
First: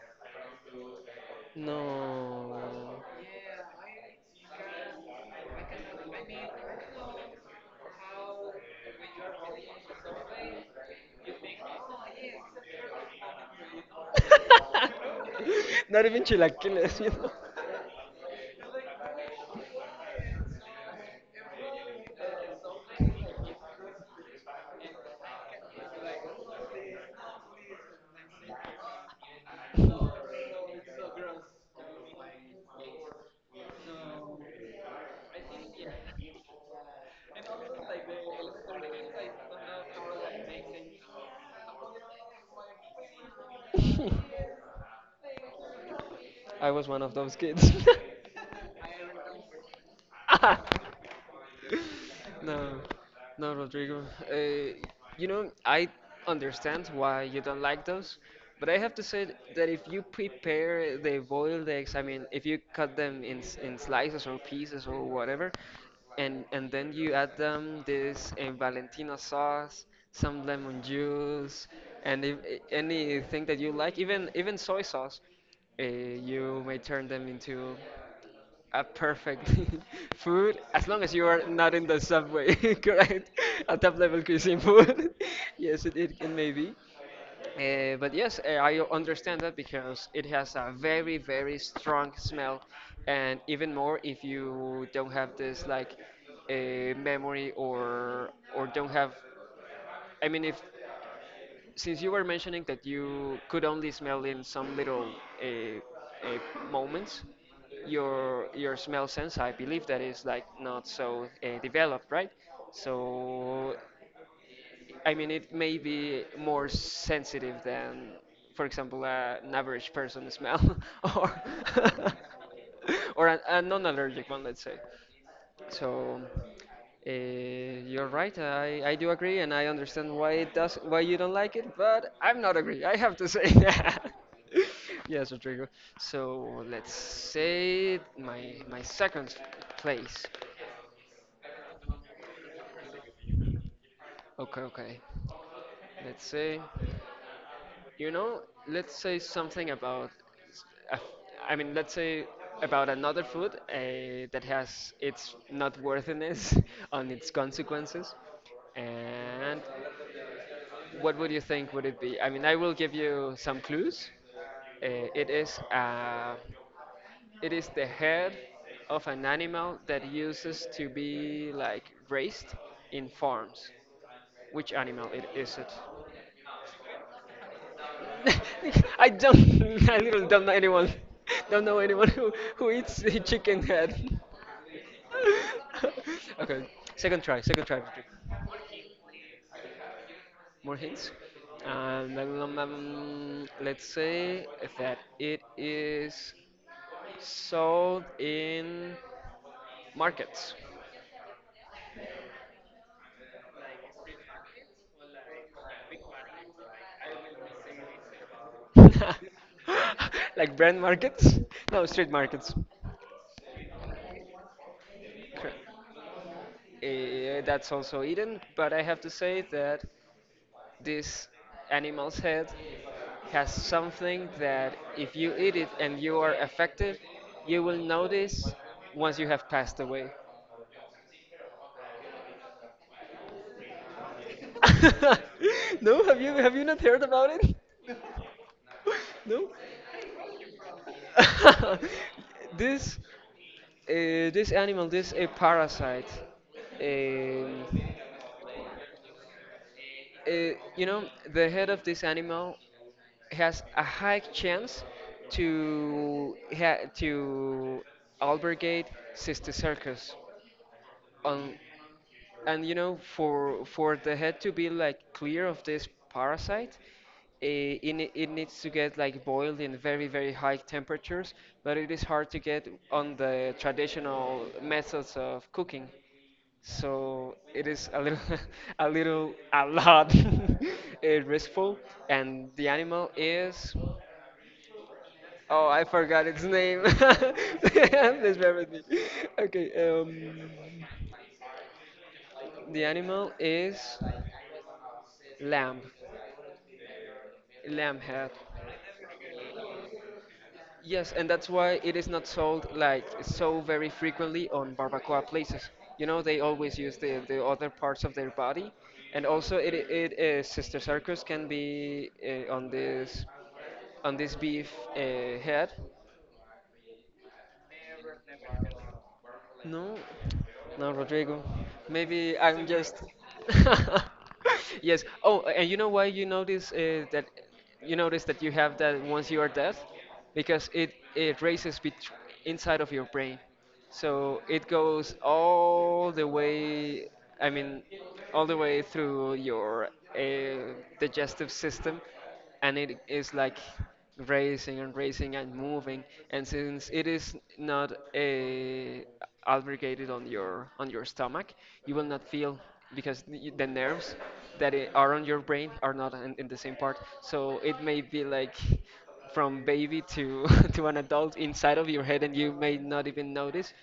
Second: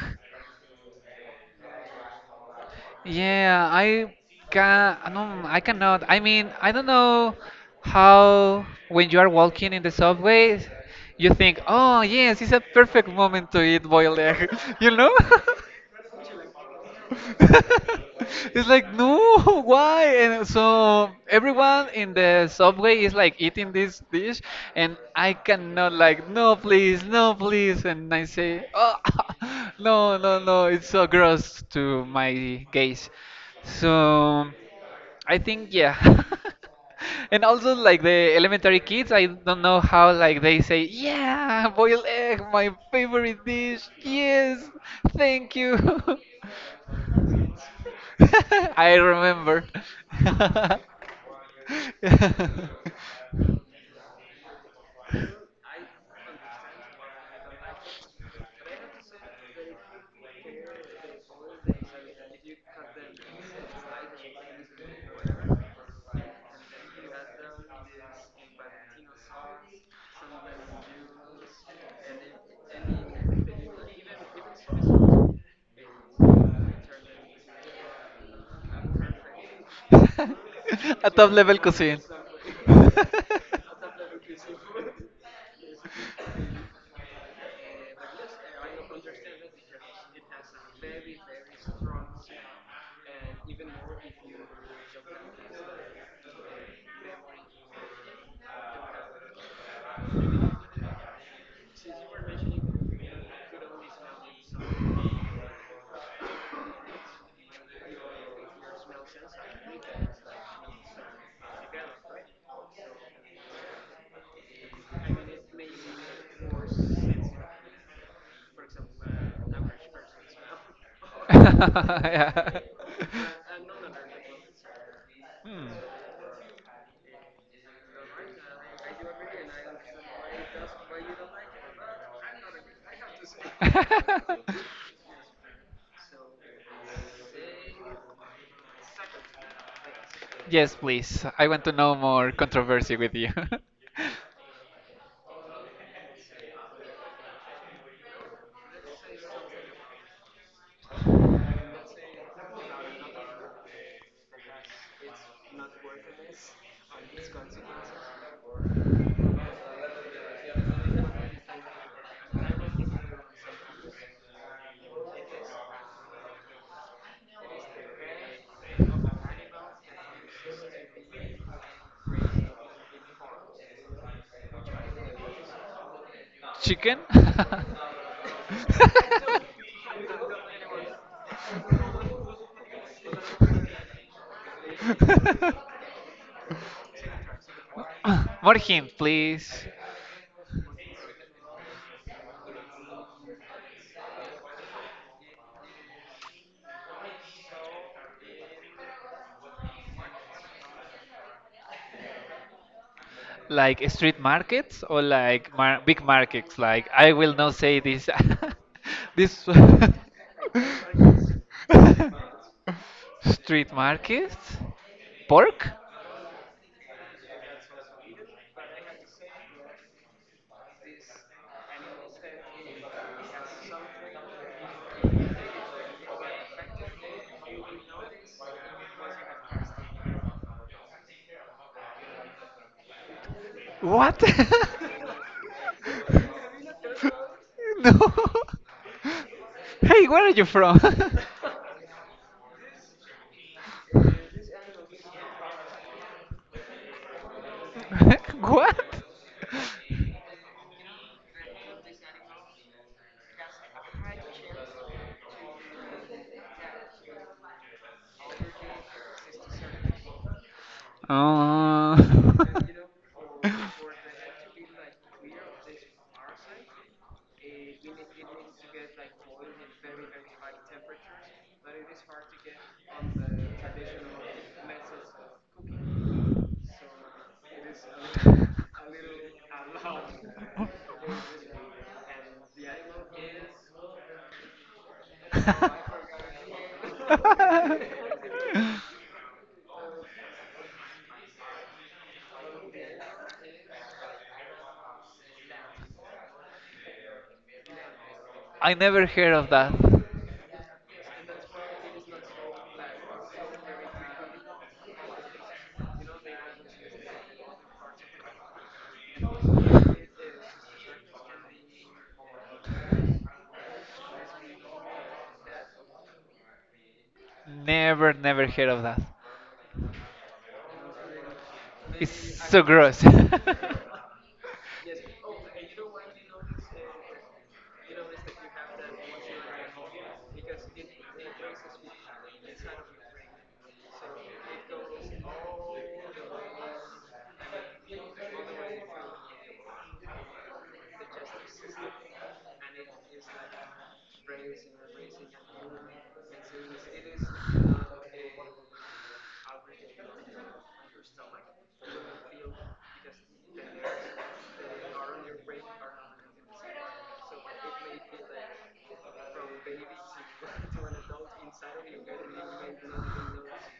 S1: No.
S2: Yeah, I can. No, I cannot. I mean, I don't know how when you are walking in the subway, you think, "Oh, yes, it's a perfect moment to eat boiled egg," you know?
S1: Not even chilaquiles, you know.
S2: It's like, no, why? And so everyone in the subway is like eating this dish, and I cannot, like, no, please, no, please. And I say, oh, no, no, no, it's so gross to my gaze. So. I think yeah. And also like the elementary kids, I don't know how like they say, "Yeah, boiled egg, my favorite dish. Yes, thank you."
S1: I was one of those kids.
S2: I remember.
S1: Ah! No, no, Rodrigo. Uh, you know, I understand why you don't like those, but I have to say that if you prepare the boiled eggs, I mean, if you cut them in in slices or pieces or whatever, and then you add them this Valentino sauce, some lemon juice, and if, anything that you like, even even soy sauce, you may turn them into. Perfect. Food, as long
S2: A
S1: as you
S2: top
S1: are
S2: level
S1: not in the
S2: cuisine.
S1: subway, correct? A top level cuisine food. Yes, it can maybe. But yes, I understand that because it has a very, very strong smell, and even more if you don't have this like a memory or don't have. I mean, if since you were mentioning that you could only smell in some little uh, uh, moments, your smell sense, I believe that, is like not so developed, right? So I mean it may be more sensitive than for example an average person smell, or
S2: Yeah.
S1: or a non-allergic one, let's say.
S2: Hmm.
S1: So you're right. I do agree, and I understand why it does why you don't like it, but I'm not agree. I have to say that. Yes, Rodrigo. So let's say my second place.
S2: Yes, please. I want to know more controversy with you.
S1: Okay, okay. Let's say you know. Let's say something about. a f- I mean, let's say about another food that has its not worthiness on its consequences. And what would you think would it be? I mean, I will give you some clues. Uh, it is uh, it is the head of an animal that uses to be like raised in farms. Which animal it is it?
S2: Chicken?
S1: I don't. I literally don't know anyone. Don't know anyone who eats a chicken head. Okay, second try. Second try. Patrick.
S2: More hint, please.
S1: More hints. Let's say that it is sold in markets.
S2: Like street markets or like mar big markets? Like I will not say this. This
S1: Like brand markets? No, street markets.
S2: street markets?
S1: Cor-
S2: Pork?
S1: that's also eaten, but I have to say that this animal's head has something that if you eat it and you are affected, you will notice once you have passed away.
S2: What?
S1: No, have you not heard about it?
S2: No.
S1: No.
S2: Hey, where are you from?
S1: This this animal, this a parasite. Um,
S2: What?
S1: uh, you know, the head of this animal has a high chance to albergate cysticercus. On
S2: Oh.
S1: and you know, for the head to be like clear of this parasite, it needs to get like boiled in very very high temperatures, but it is hard to get on the traditional methods of cooking. So it is a little a little a lot restful, and the animal is oh I forgot its name. Please bear with me. Okay, the animal is lamb lamb head.
S2: I never heard of that.
S1: Yes, and that's why it is not sold like so very frequently on barbacoa places. You know, they always use the other parts of their body, and also it Sister Circus can be on this beef head.
S2: Never, never heard of that.
S1: No, no, Rodrigo.
S2: It's
S1: Maybe
S2: so
S1: I'm just
S2: gross.
S1: yes. Oh, and you know why you notice that you notice that you have that once you are deaf, because it races bet inside of your brain, so it goes all the way. I mean, all the way through your digestive system, and it is like racing and racing and moving, and since it is not a albergated on your stomach, you will not feel, because the nerves that are on your brain are not in the same part, so it may be like from baby to to an adult inside of your head, and you may not even notice.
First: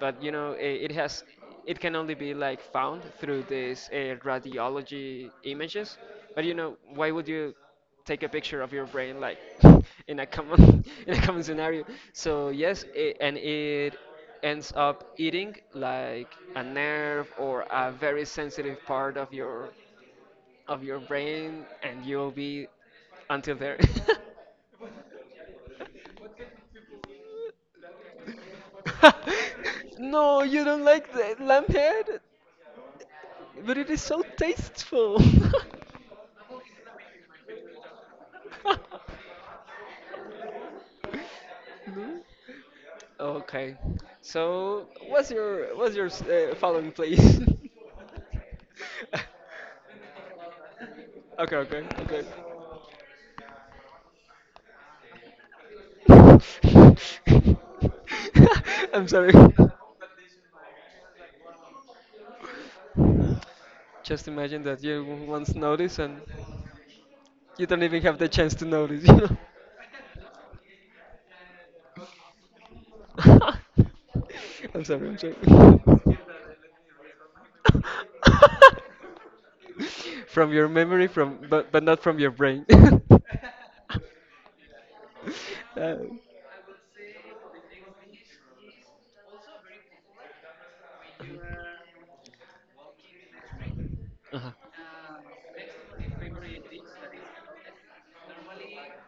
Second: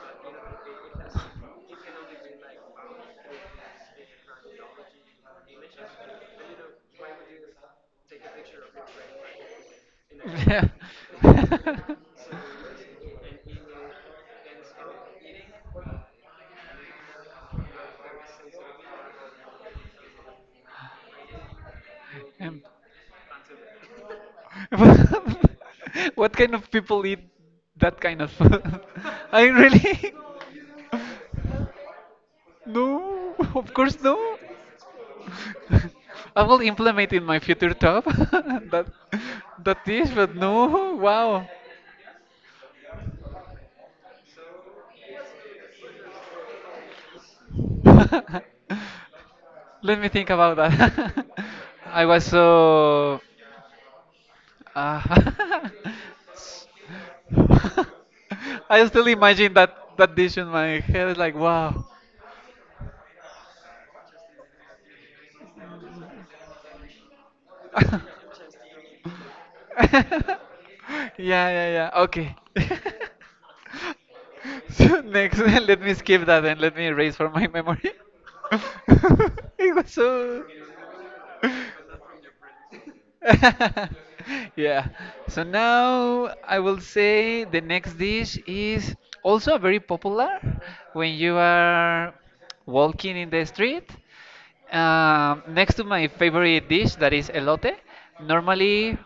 S1: But you know, it has, it can only be like found through these radiology images. But you know, why would you take a picture of your brain, like in a
S2: Yeah.
S1: common in a common scenario? So yes, and it ends up eating like a nerve or a very sensitive part of your brain, and you'll
S2: Um,
S1: be, until there.
S2: what kind of people eat that kind of food? I really
S1: No, you don't like the lamb head,
S2: no, of
S1: but it
S2: course
S1: is
S2: no.
S1: so tasteful.
S2: I will implement in my future top that that dish, but no, wow.
S1: Okay, so what's your following, please.
S2: Let me think about that.
S1: Okay, okay,
S2: I
S1: okay.
S2: was so Ah, I still
S1: I'm sorry.
S2: imagine that that dish in my head. It's like, wow.
S1: Just imagine that you once notice, and you don't
S2: Yeah,
S1: even have the chance to notice, you know.
S2: yeah, yeah. Okay.
S1: I'm
S2: So
S1: sorry, I'm
S2: next, let me
S1: sorry.
S2: skip that and let me erase from my memory. It was so.
S1: From your memory, from but not from your brain.
S2: Yeah. So
S1: uh,
S2: now I will say the next dish is also very popular when you are walking in the street.
S1: uh
S2: Next to my favorite dish, that is elote. Normally,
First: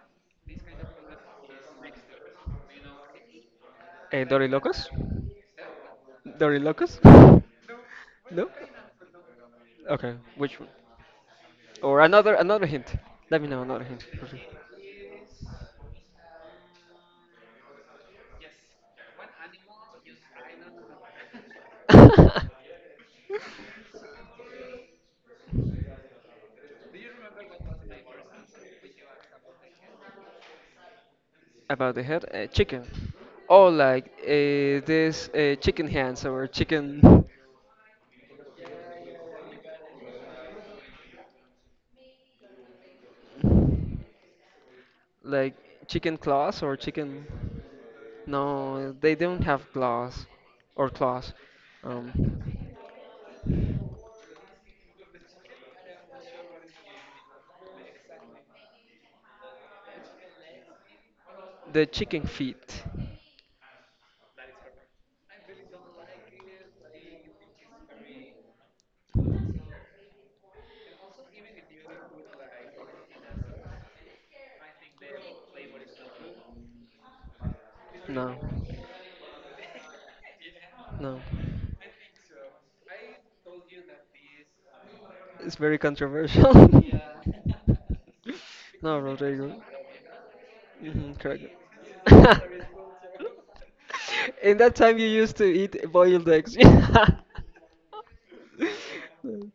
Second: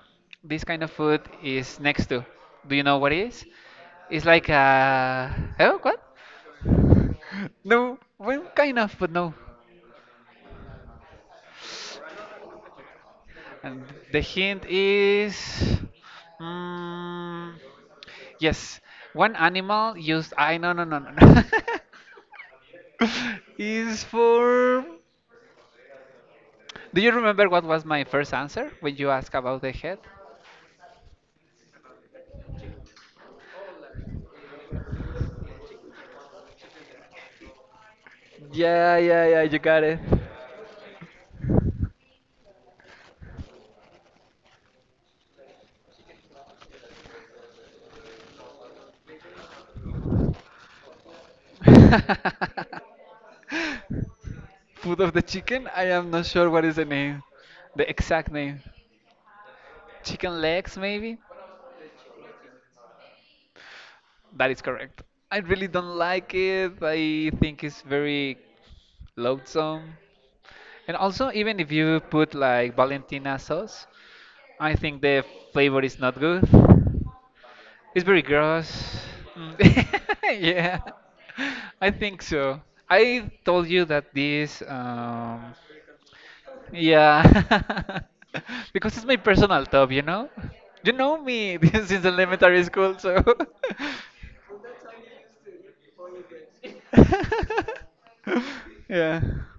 S2: this kind of food is next to. Do you know what it is? It's like
S1: Dorilocos?
S2: a. Oh, what?
S1: Dorilocos?
S2: No, well,
S1: No?
S2: kind of, but no.
S1: Okay, which one? Or another hint. Let me know
S2: And
S1: another hint.
S2: the hint is. Mm, yes, one animal used. I no no no no no. Is for. Do you remember what was my first answer when you asked about the head?
S1: About the head, chicken. Oh, like this chicken hands or chicken,
S2: Yeah, yeah, yeah, you got it.
S1: like chicken claws or chicken. No, they don't have claws or claws. Um,
S2: Food of the chicken? I am not sure what is the name, the exact name. Chicken legs, maybe?
S1: the chicken feet.
S2: That is correct. I really don't like it. I think it's very loathsome. And also, even if you put like Valentina sauce, I think the flavor is not good. It's very
S1: No,
S2: gross. Mm. Yeah,
S1: no,
S2: I think so. I told you that this
S1: it's very controversial.
S2: yeah. Because
S1: No,
S2: it's my personal
S1: Rodrigo.
S2: top, you know? You
S1: Hmm,
S2: know
S1: correct.
S2: me since elementary school, so.
S1: In that time, you used to eat boiled eggs.
S2: Yeah.
S1: Mm,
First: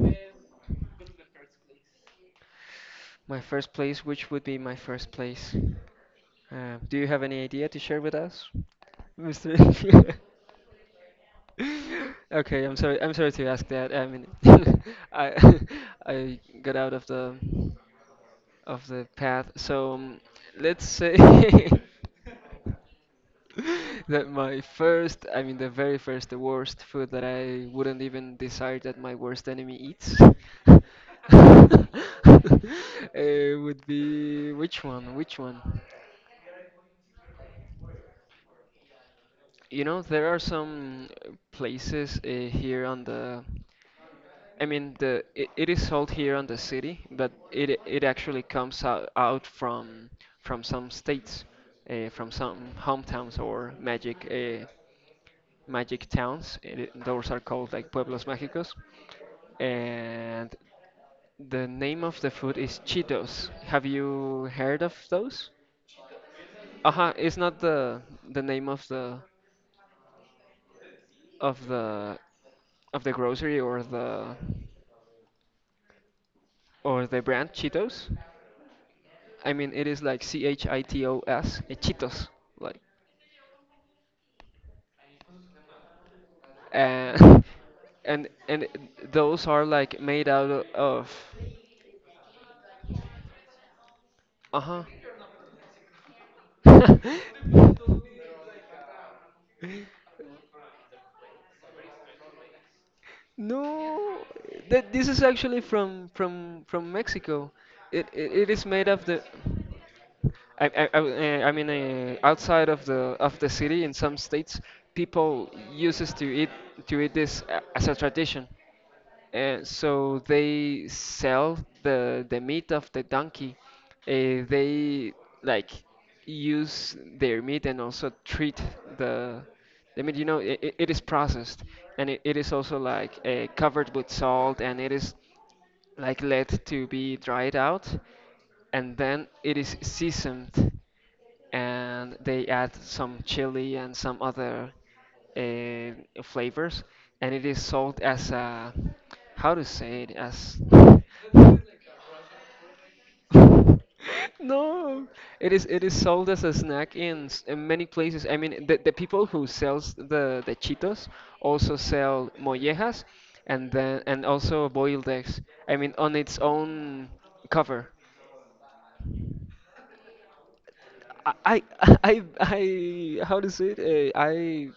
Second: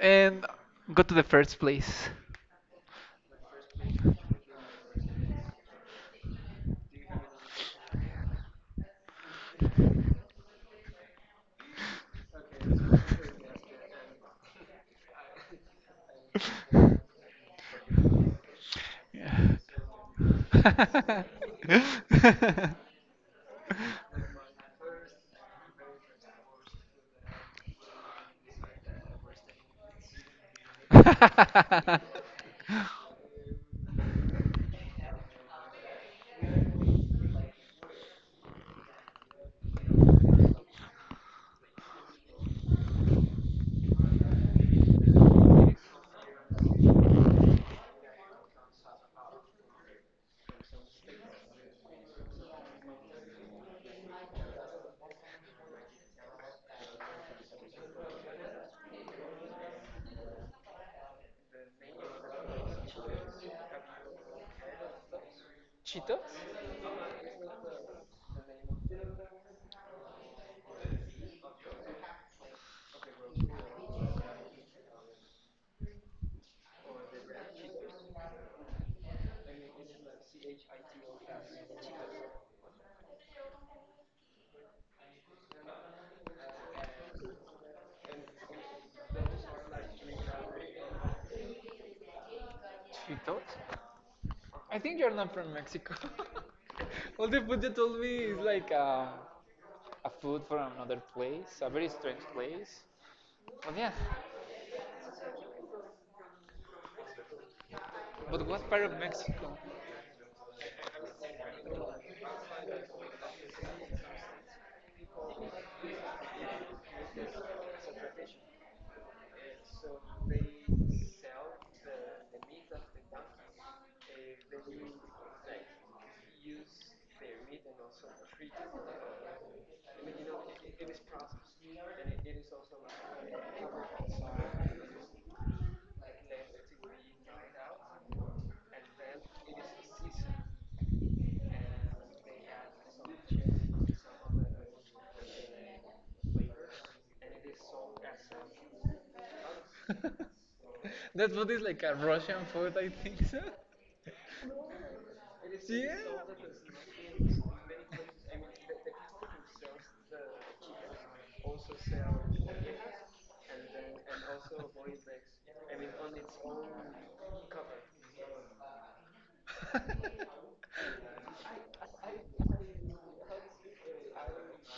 S2: And go to the first place.
S1: my first place, which would be my first place? Do you have any idea to share with us, Mr.? Okay, I'm sorry. I'm sorry to ask that. I mean, I I got out of the path. So let's say that my first, I mean, the very first, the worst food that I wouldn't even desire that my worst enemy eats.
S2: Yeah.
S1: Would be which one? Which one? You know, there are some places here on the. I mean, it is sold here on the city, but it actually comes out from some states, from some hometowns or magic magic towns. Those are called like pueblos mágicos, and the name of the food is Cheetos. Have you heard of those?
S2: Cheetos?
S1: Uh huh. It's not the the name of of the the grocery or the brand Cheetos. I mean, it is like Chitos, eh, Cheetos, like, and and those are like made out of,
S2: Cheetos? I
S1: uh
S2: think you're not from Mexico.
S1: huh.
S2: All the food you told me is like a food from another place, a very strange place. But yeah,
S1: No, that this is actually from from Mexico. It
S2: but
S1: it is
S2: what part
S1: made
S2: of
S1: of the.
S2: Mexico?
S1: I eh, I mean, eh, outside of the city, in some states, people uses to eat this as a tradition. So they sell the meat of the donkey. They like use their meat and also treat the the meat. You know, it is processed, and it is also like covered with salt, and it is like let to be dried out, and then it is seasoned, and they add some chili and some other uh, flavors, and it is sold as a how to say it as
S2: That food is like a Russian food, I think so.
S1: no, it is sold as a
S2: Yeah.
S1: snack in, in many places. I mean, the people who sells the Cheetos
S2: Also
S1: also
S2: sell
S1: sell
S2: tortillas,
S1: mollejas
S2: and
S1: and
S2: then
S1: then
S2: and
S1: and also
S2: also
S1: boiled eggs.
S2: I
S1: I
S2: mean
S1: mean,
S2: on
S1: on
S2: its
S1: its
S2: own
S1: own
S2: cup.
S1: cover. I I how to say it? Uh, I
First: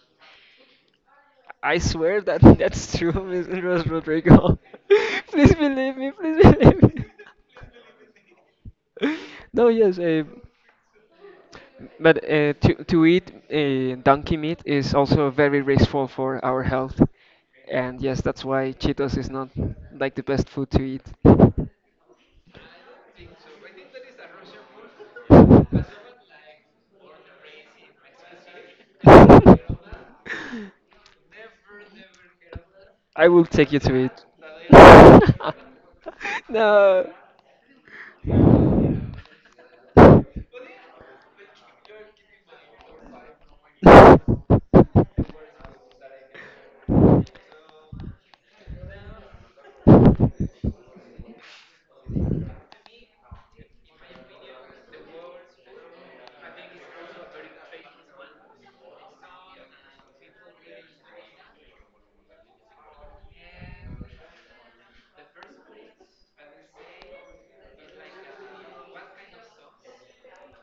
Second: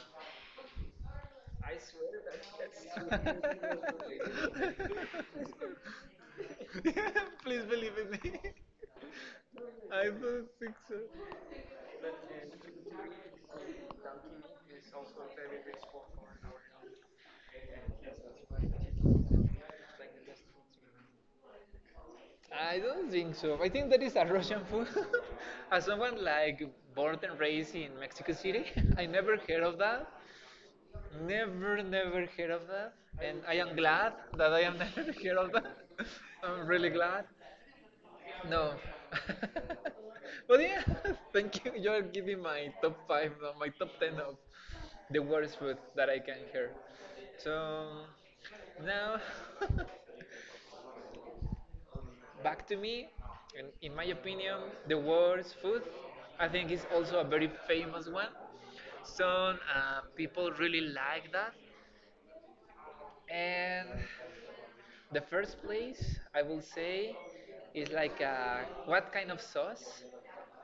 S1: I swear that that's
S2: I
S1: true, Mr. Rodrigo. Please believe me. Please believe
S2: yeah,
S1: me.
S2: please believe in me.
S1: No, yes.
S2: I don't think so.
S1: But to eat donkey meat is also very wasteful for our health, and yes, that's why Cheetos is not like the best food to eat.
S2: I don't think so. I think that is a Russian food. As someone like born and raised in Mexico City, I never heard of that. Never, never heard of that.
S1: I
S2: And
S1: will
S2: I
S1: take
S2: am
S1: you to
S2: glad
S1: it.
S2: that I am never heard of that. I'm really
S1: No.
S2: glad. No. But yeah, thank you. You're giving my top five, no, my top the worst food that I can hear. So now, back to me, and in my opinion, the worst food I think is also a very famous one. Some people really like that, and the first place I will say is like what kind of sauce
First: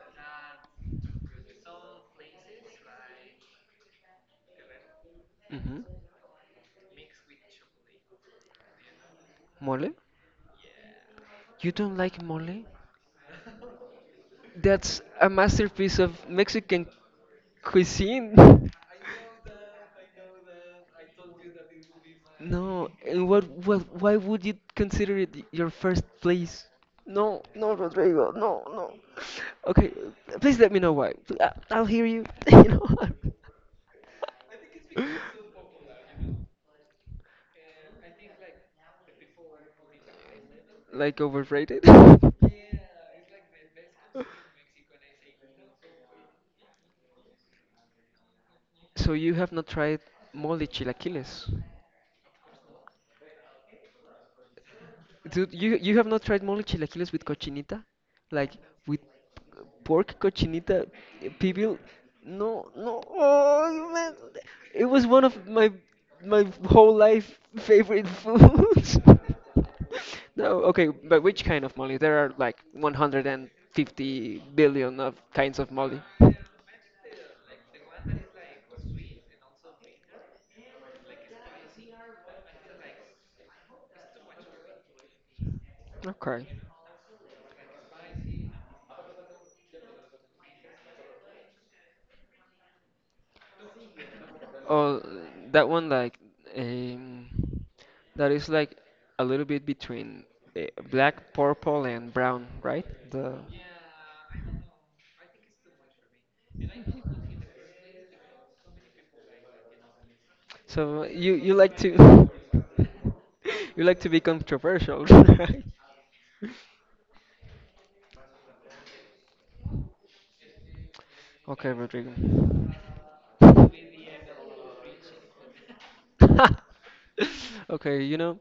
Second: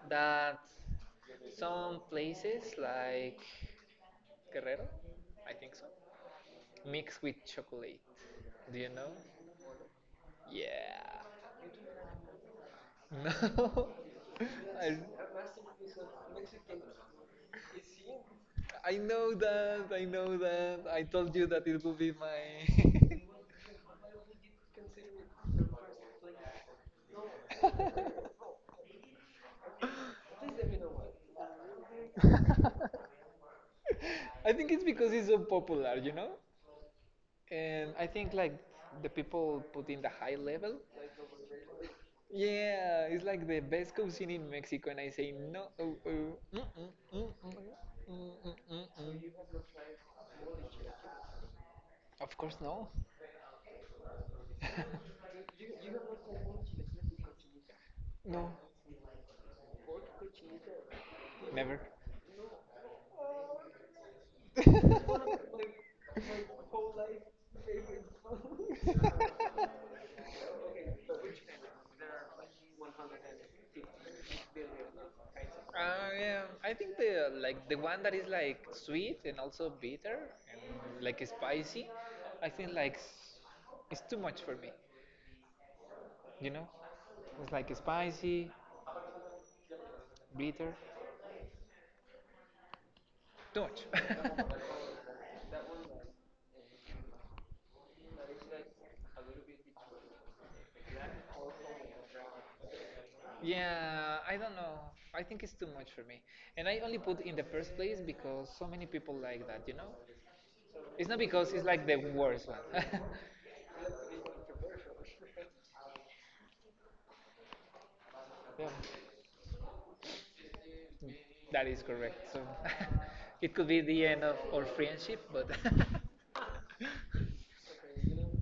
S2: that some places like Guerrero, I think
S1: Hmm.
S2: so mixed with chocolate. Do you know?
S1: Mole?
S2: Yeah.
S1: You don't like mole?
S2: No. I,
S1: That's a masterpiece of Mexican cuisine.
S2: I know that. I know that. I told you that it will be
S1: No,
S2: my.
S1: and why would you consider it your first place? No, no, Rodrigo, no, no. Okay, please let me know why. I'll hear you. You know.
S2: I think it's because it's so popular, you know? And I think like the people put in the high level.
S1: Like overrated?
S2: Yeah, it's like the best cuisine in Mexico, and I say no. Oh, oh, mm, mm, mm, mm, mm, mm, mm, mm.
S1: So you have
S2: mm."
S1: not tried mole chilaquiles?
S2: Of course, no.
S1: Dude, you have not tried mole chilaquiles with cochinita?
S2: No,
S1: Like with pork cochinita, eh, pibil?
S2: never.
S1: No, no. Oh, man. It was one of my whole life favorite foods. No, okay, but which kind of mole? There are like 150 billion of kinds of mole.
S2: Yeah, I think the like the one that is like sweet and also bitter and like spicy, I think like s- it's too much for me.
S1: Okay.
S2: You know, it's like spicy, bitter, too much.
S1: Oh, that one like um, that is like a little bit between uh, black, purple, and brown, right? The
S2: Yeah, I don't know. I think it's too much for me, and I only put in the first place because so many people like that. You know,
S1: so
S2: it's not
S1: you
S2: because
S1: you
S2: it's
S1: like
S2: like
S1: to
S2: the worst one.
S1: you like to be controversial, right?
S2: Yeah. Mm, that
S1: Okay,
S2: is
S1: Rodrigo.
S2: correct. So it could be the end of our friendship, but
S1: Okay, you know,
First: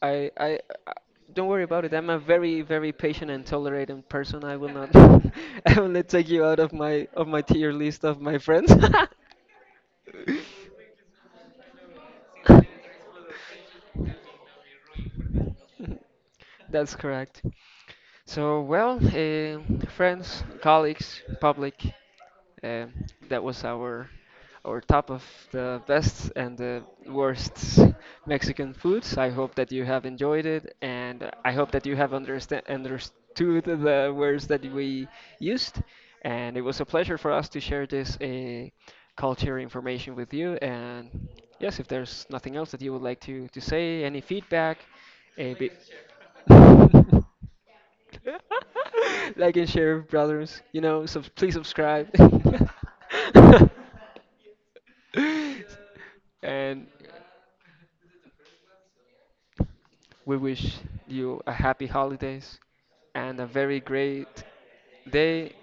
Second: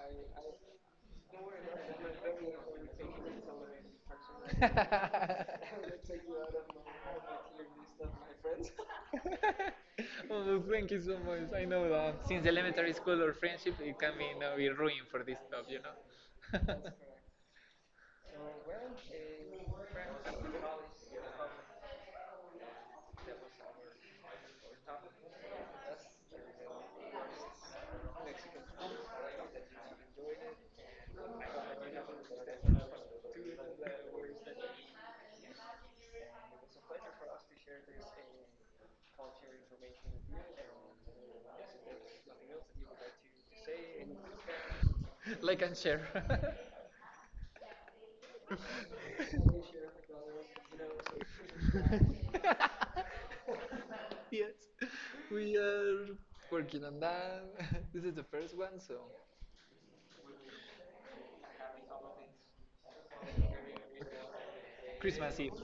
S1: I, I I don't worry about it. I'm a very patient and tolerant person. I will not I will not take you out of my tier list of my friends.
S2: oh, thank you so much. I know that since elementary school or friendship, it can be now be ruined for this stuff, you know.
S1: That's correct. So, well, eh, friends, colleagues, public, eh, that was our top of the best and the worst Mexican foods. I hope that you have enjoyed it, and I hope that you have understand understood the words that we used. And it was a pleasure for us to share this eh, culture information with you. And yes, if there's nothing else that you would like to say, any feedback. A
S2: Like
S1: bit.
S2: and share.
S1: Like and share, brothers. You know, so please subscribe.
S2: Yes, we are working
S1: And
S2: on that. This is the first one, so
S1: we wish you a happy holidays and a very great
S2: Christmas Eve.
S1: day,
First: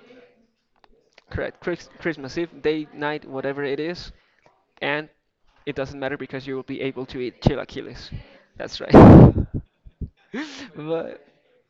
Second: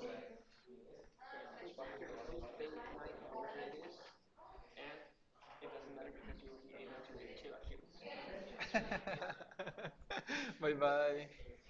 S1: correct? Christmas Eve, day, night, whatever it is. And it doesn't matter because you will be able to eat chilaquiles. That's right.
S2: Bye
S1: But
S2: bye.